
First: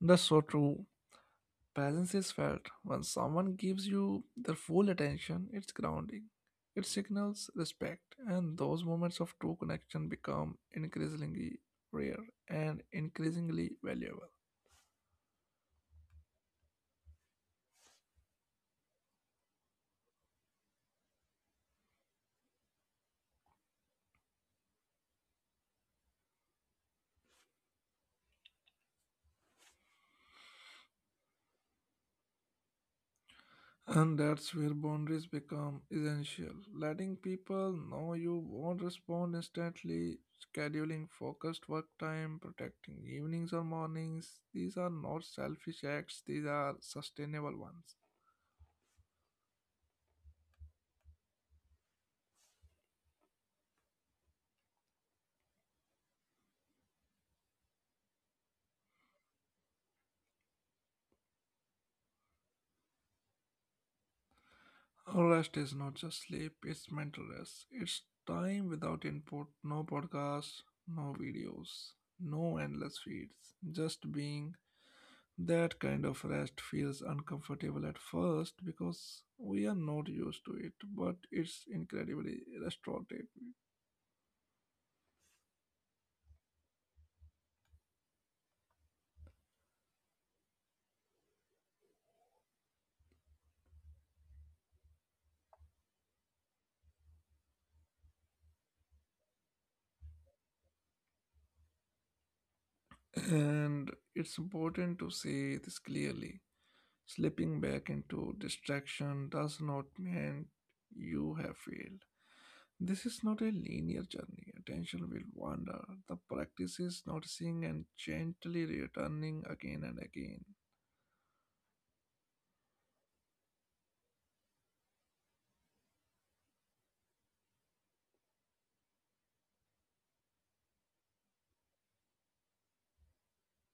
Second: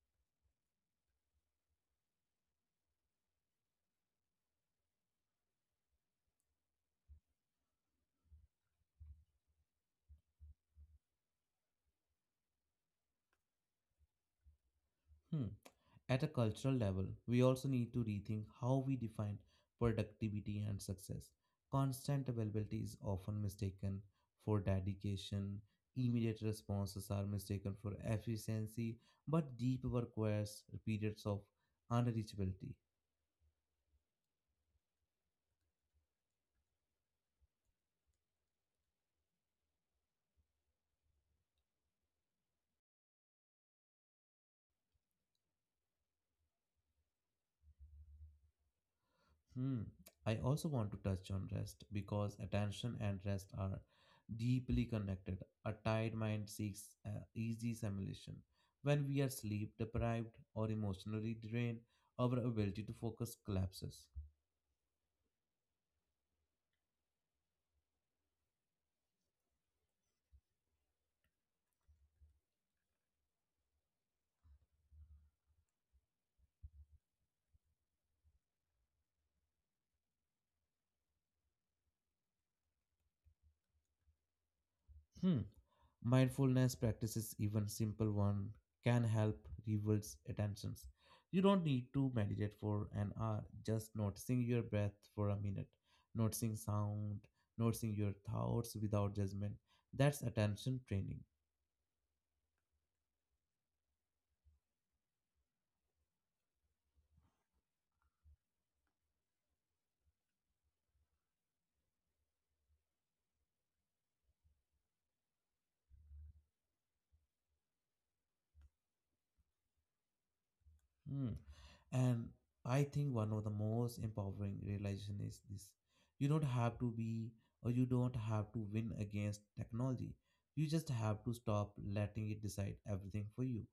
That's so true. Presence is felt. When someone gives you their full attention, it's grounding. It signals respect, and those moments of true connection become increasingly rare and increasingly valuable. Hmm. At a cultural level, we also need to rethink how we define productivity and success. Constant availability is often mistaken for dedication, immediate responses are mistaken for efficiency, but deep work requires periods of unreachability. And that's where boundaries become essential. Letting people know you won't respond instantly, scheduling focused work time, protecting evenings or mornings. These are not selfish acts, these are sustainable ones. Hmm. I also want to touch on rest because attention and rest are deeply connected. A tired mind seeks easy stimulation. When we are sleep deprived or emotionally drained, our ability to focus collapses. Rest is not just sleep, it's mental rest. It's time without input, no podcasts, no videos, no endless feeds. Just being that kind of rest feels uncomfortable at first because we are not used to it, but it's incredibly restorative. Hmm. Mindfulness practices, even simple one, can help reverse attentions. You don't need to meditate for an hour, just noticing your breath for a minute, noticing sound, noticing your thoughts without judgment. That's attention training. And it's important to say this clearly. Slipping back into distraction does not mean you have failed. This is not a linear journey. Attention will wander. The practice is noticing and gently returning again and again. Hmm. And I think one of the most empowering realization is this. You don't have to be you don't have to win against technology. You just have to stop letting it decide everything for you.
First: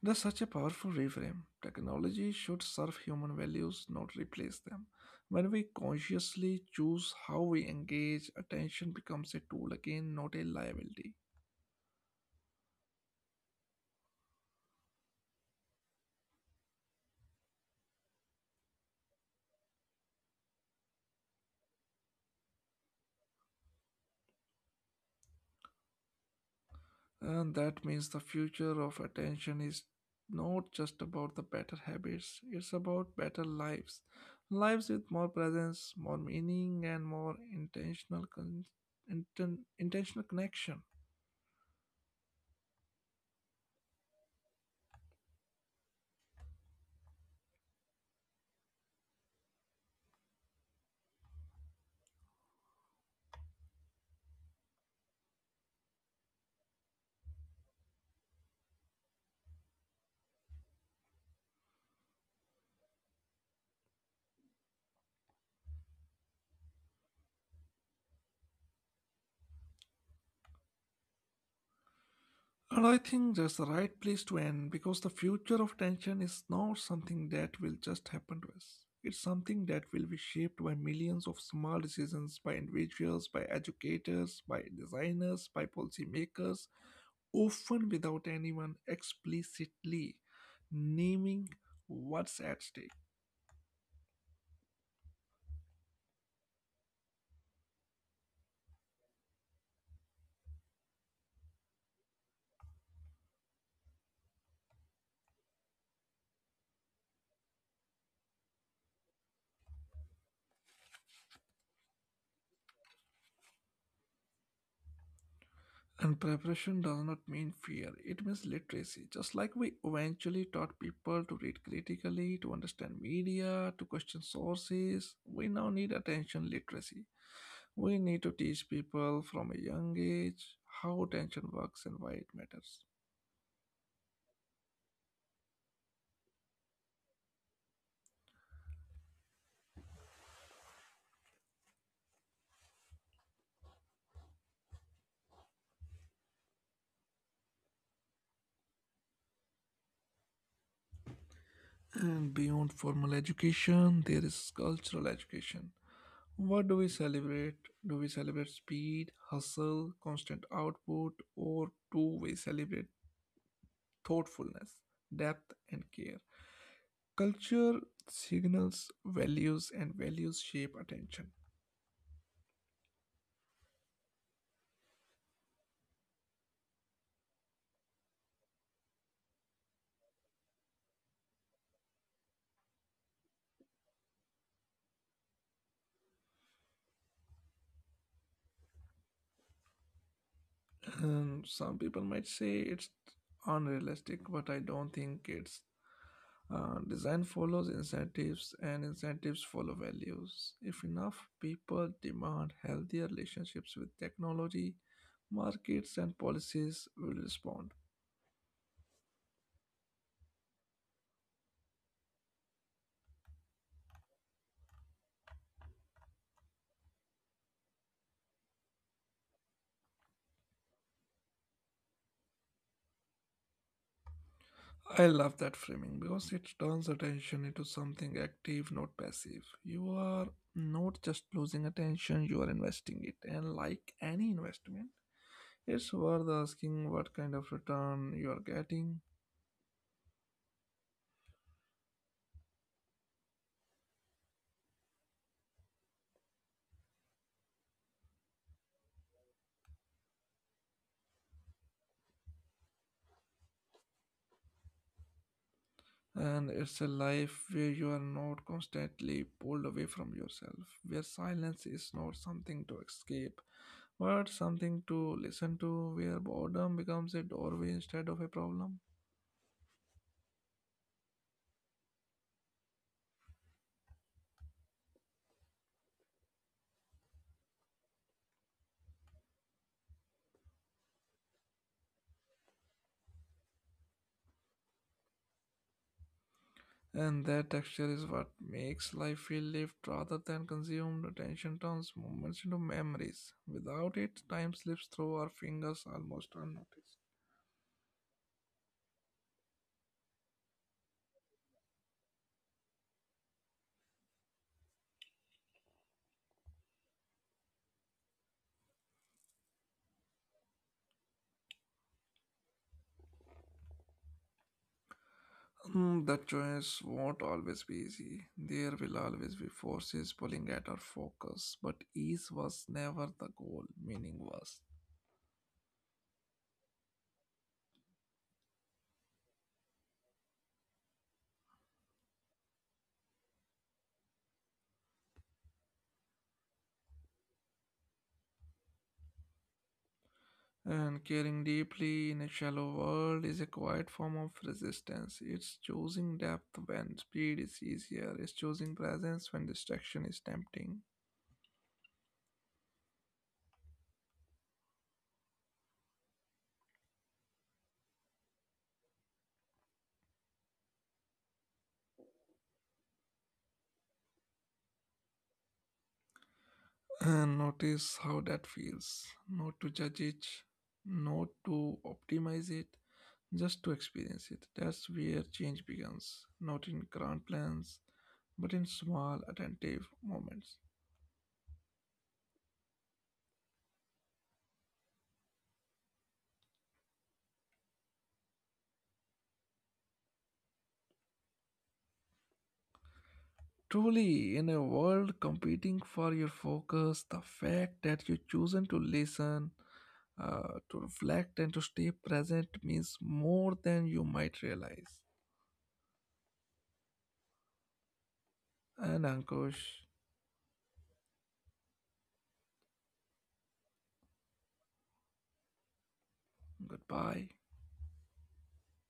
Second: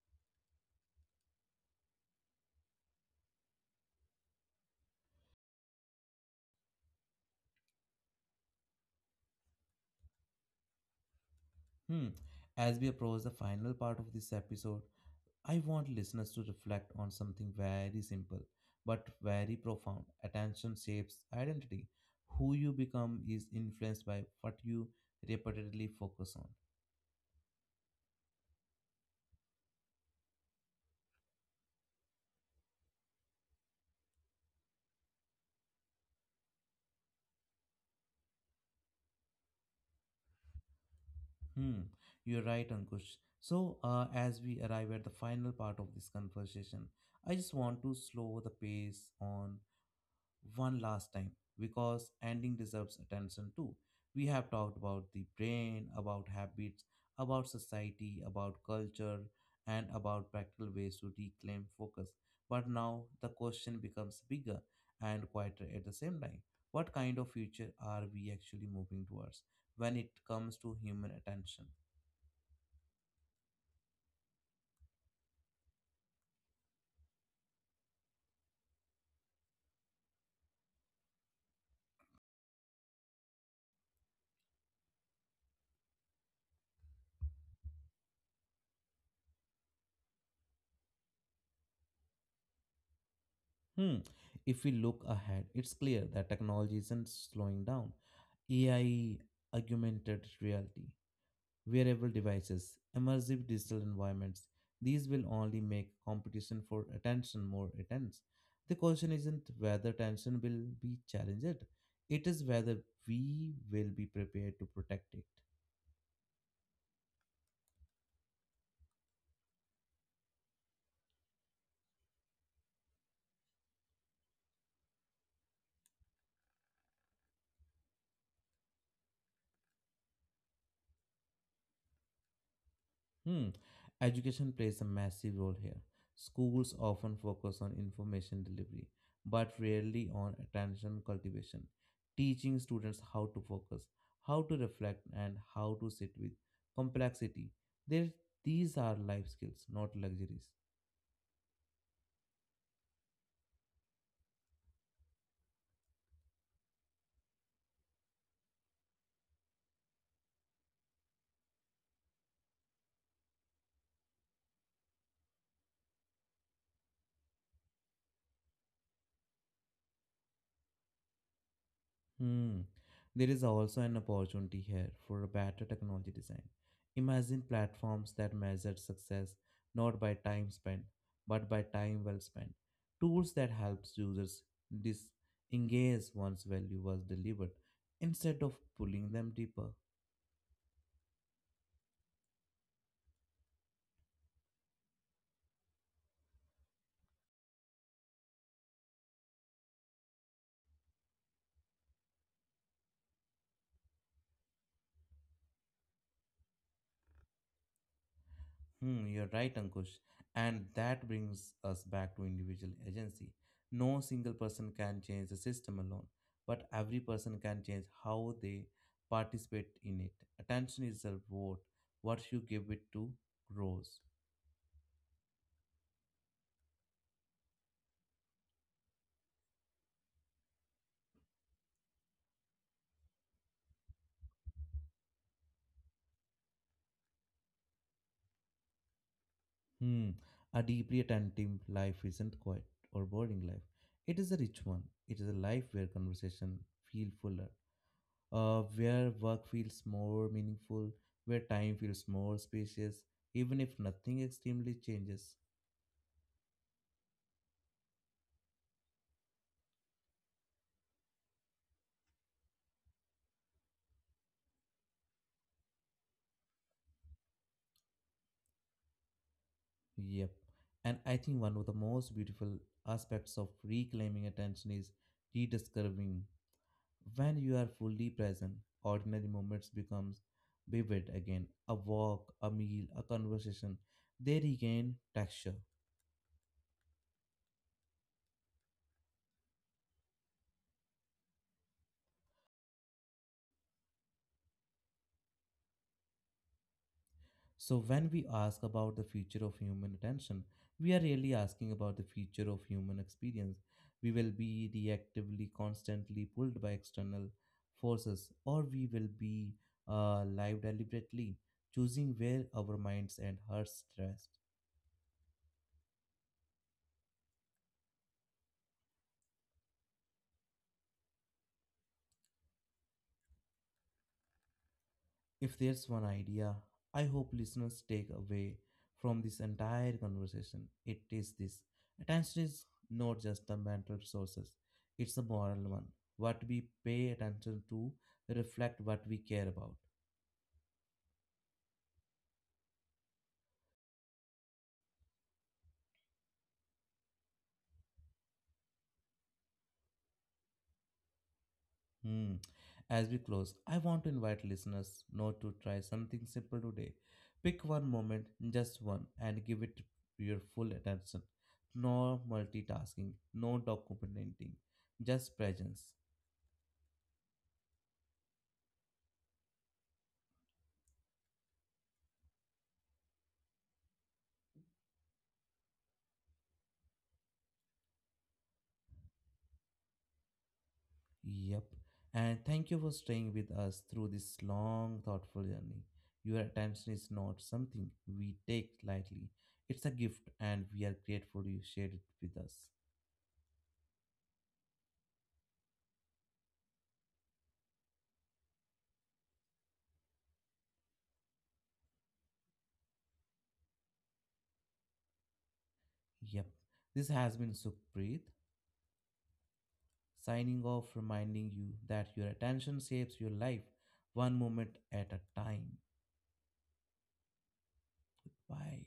That's such a powerful reframe. Technology should serve human values, not replace them. When we consciously choose how we engage, attention becomes a tool again, not a liability. Hmm. As we approach the final part of this episode, I want listeners to reflect on something very simple but very profound. Attention shapes identity. Who you become is influenced by what you repeatedly focus on. And that means the future of attention is not just about the better habits, it's about better lives. Lives with more presence, more meaning, and more intentional, intentional connection. Hmm. You're right, Ankush. So, as we arrive at the final part of this conversation, I just want to slow the pace on one last time because ending deserves attention too. We have talked about the brain, about habits, about society, about culture, and about practical ways to reclaim focus. But now the question becomes bigger and quieter at the same time. What kind of future are we actually moving towards when it comes to human attention? And I think that's the right place to end because the future of tension is not something that will just happen to us. It's something that will be shaped by millions of small decisions by individuals, by educators, by designers, by policymakers, often without anyone explicitly naming what's at stake. Hmm. If we look ahead, it's clear that technology isn't slowing down. AI, augmented reality, wearable devices, immersive digital environments. These will only make competition for attention more intense. The question isn't whether attention will be challenged, it is whether we will be prepared to protect it. And preparation does not mean fear, it means literacy. Just like we eventually taught people to read critically, to understand media, to question sources, we now need attention literacy. We need to teach people from a young age how attention works and why it matters. Hmm. Education plays a massive role here. Schools often focus on information delivery, but rarely on attention cultivation, teaching students how to focus, how to reflect, and how to sit with complexity. There, these are life skills, not luxuries. And beyond formal education, there is cultural education. What do we celebrate? Do we celebrate speed, hustle, constant output, or do we celebrate thoughtfulness, depth, and care. Culture signals values, and values shape attention. Hmm. There is also an opportunity here for a better technology design. Imagine platforms that measure success not by time spent, but by time well spent. Tools that helps users disengage once value was delivered instead of pulling them deeper. And some people might say it's unrealistic, but I don't think it's. Design follows incentives, and incentives follow values. If enough people demand healthier relationships with technology, markets and policies will respond. Hmm, you're right, Ankush. And that brings us back to individual agency. No single person can change the system alone, but every person can change how they participate in it. Attention is a reward. What you give it to grows. I love that framing because it turns attention into something active, not passive. You are not just losing attention, you are investing it. And like any investment, it's worth asking what kind of return you are getting. Hmm. A deeply attentive life isn't quiet or boring life. It is a rich one. It is a life where conversation feel fuller, where work feels more meaningful, where time feels more spacious, even if nothing extremely changes. And it's a life where you are not constantly pulled away from yourself, where silence is not something to escape, but something to listen to, where boredom becomes a doorway instead of a problem. Yep. And I think one of the most beautiful aspects of reclaiming attention is rediscovering. When you are fully present, ordinary moments becomes vivid again. A walk, a meal, a conversation, they regain texture. And that texture is what makes life feel lived rather than consumed. Attention turns moments into memories. Without it, time slips through our fingers almost unnoticed. So, when we ask about the future of human attention, we are really asking about the future of human experience. We will be reactively, constantly pulled by external forces, or we will be live deliberately, choosing where our minds and hearts rest. Mm, the choice won't always be easy. There will always be forces pulling at our focus, but ease was never the goal, meaning was. If there's one idea I hope listeners take away from this entire conversation, it is this attention is not just the mental resources, it's a moral one. What we pay attention to reflect what we care about. And caring deeply in a shallow world is a quiet form of resistance. It's choosing depth when speed is easier, it's choosing presence when distraction is tempting. Hmm. As we close, I want to invite listeners not to try something simple today. Pick one moment, just one, and give it your full attention. No multitasking, no documenting, just presence. And notice how that feels. Not to judge it, not to optimize it, just to experience it. That's where change begins, not in grand plans, but in small, attentive moments. Yep. And thank you for staying with us through this long, thoughtful journey. Your attention is not something we take lightly, it's a gift, and we are grateful you shared it with us. Truly, in a world competing for your focus, the fact that you've chosen to listen, to reflect, and to stay present means more than you might realize. Yep. This has been Sukhpreet, And Ankush, signing off, reminding you that your attention shapes your life one moment at a time. goodbye. Bye.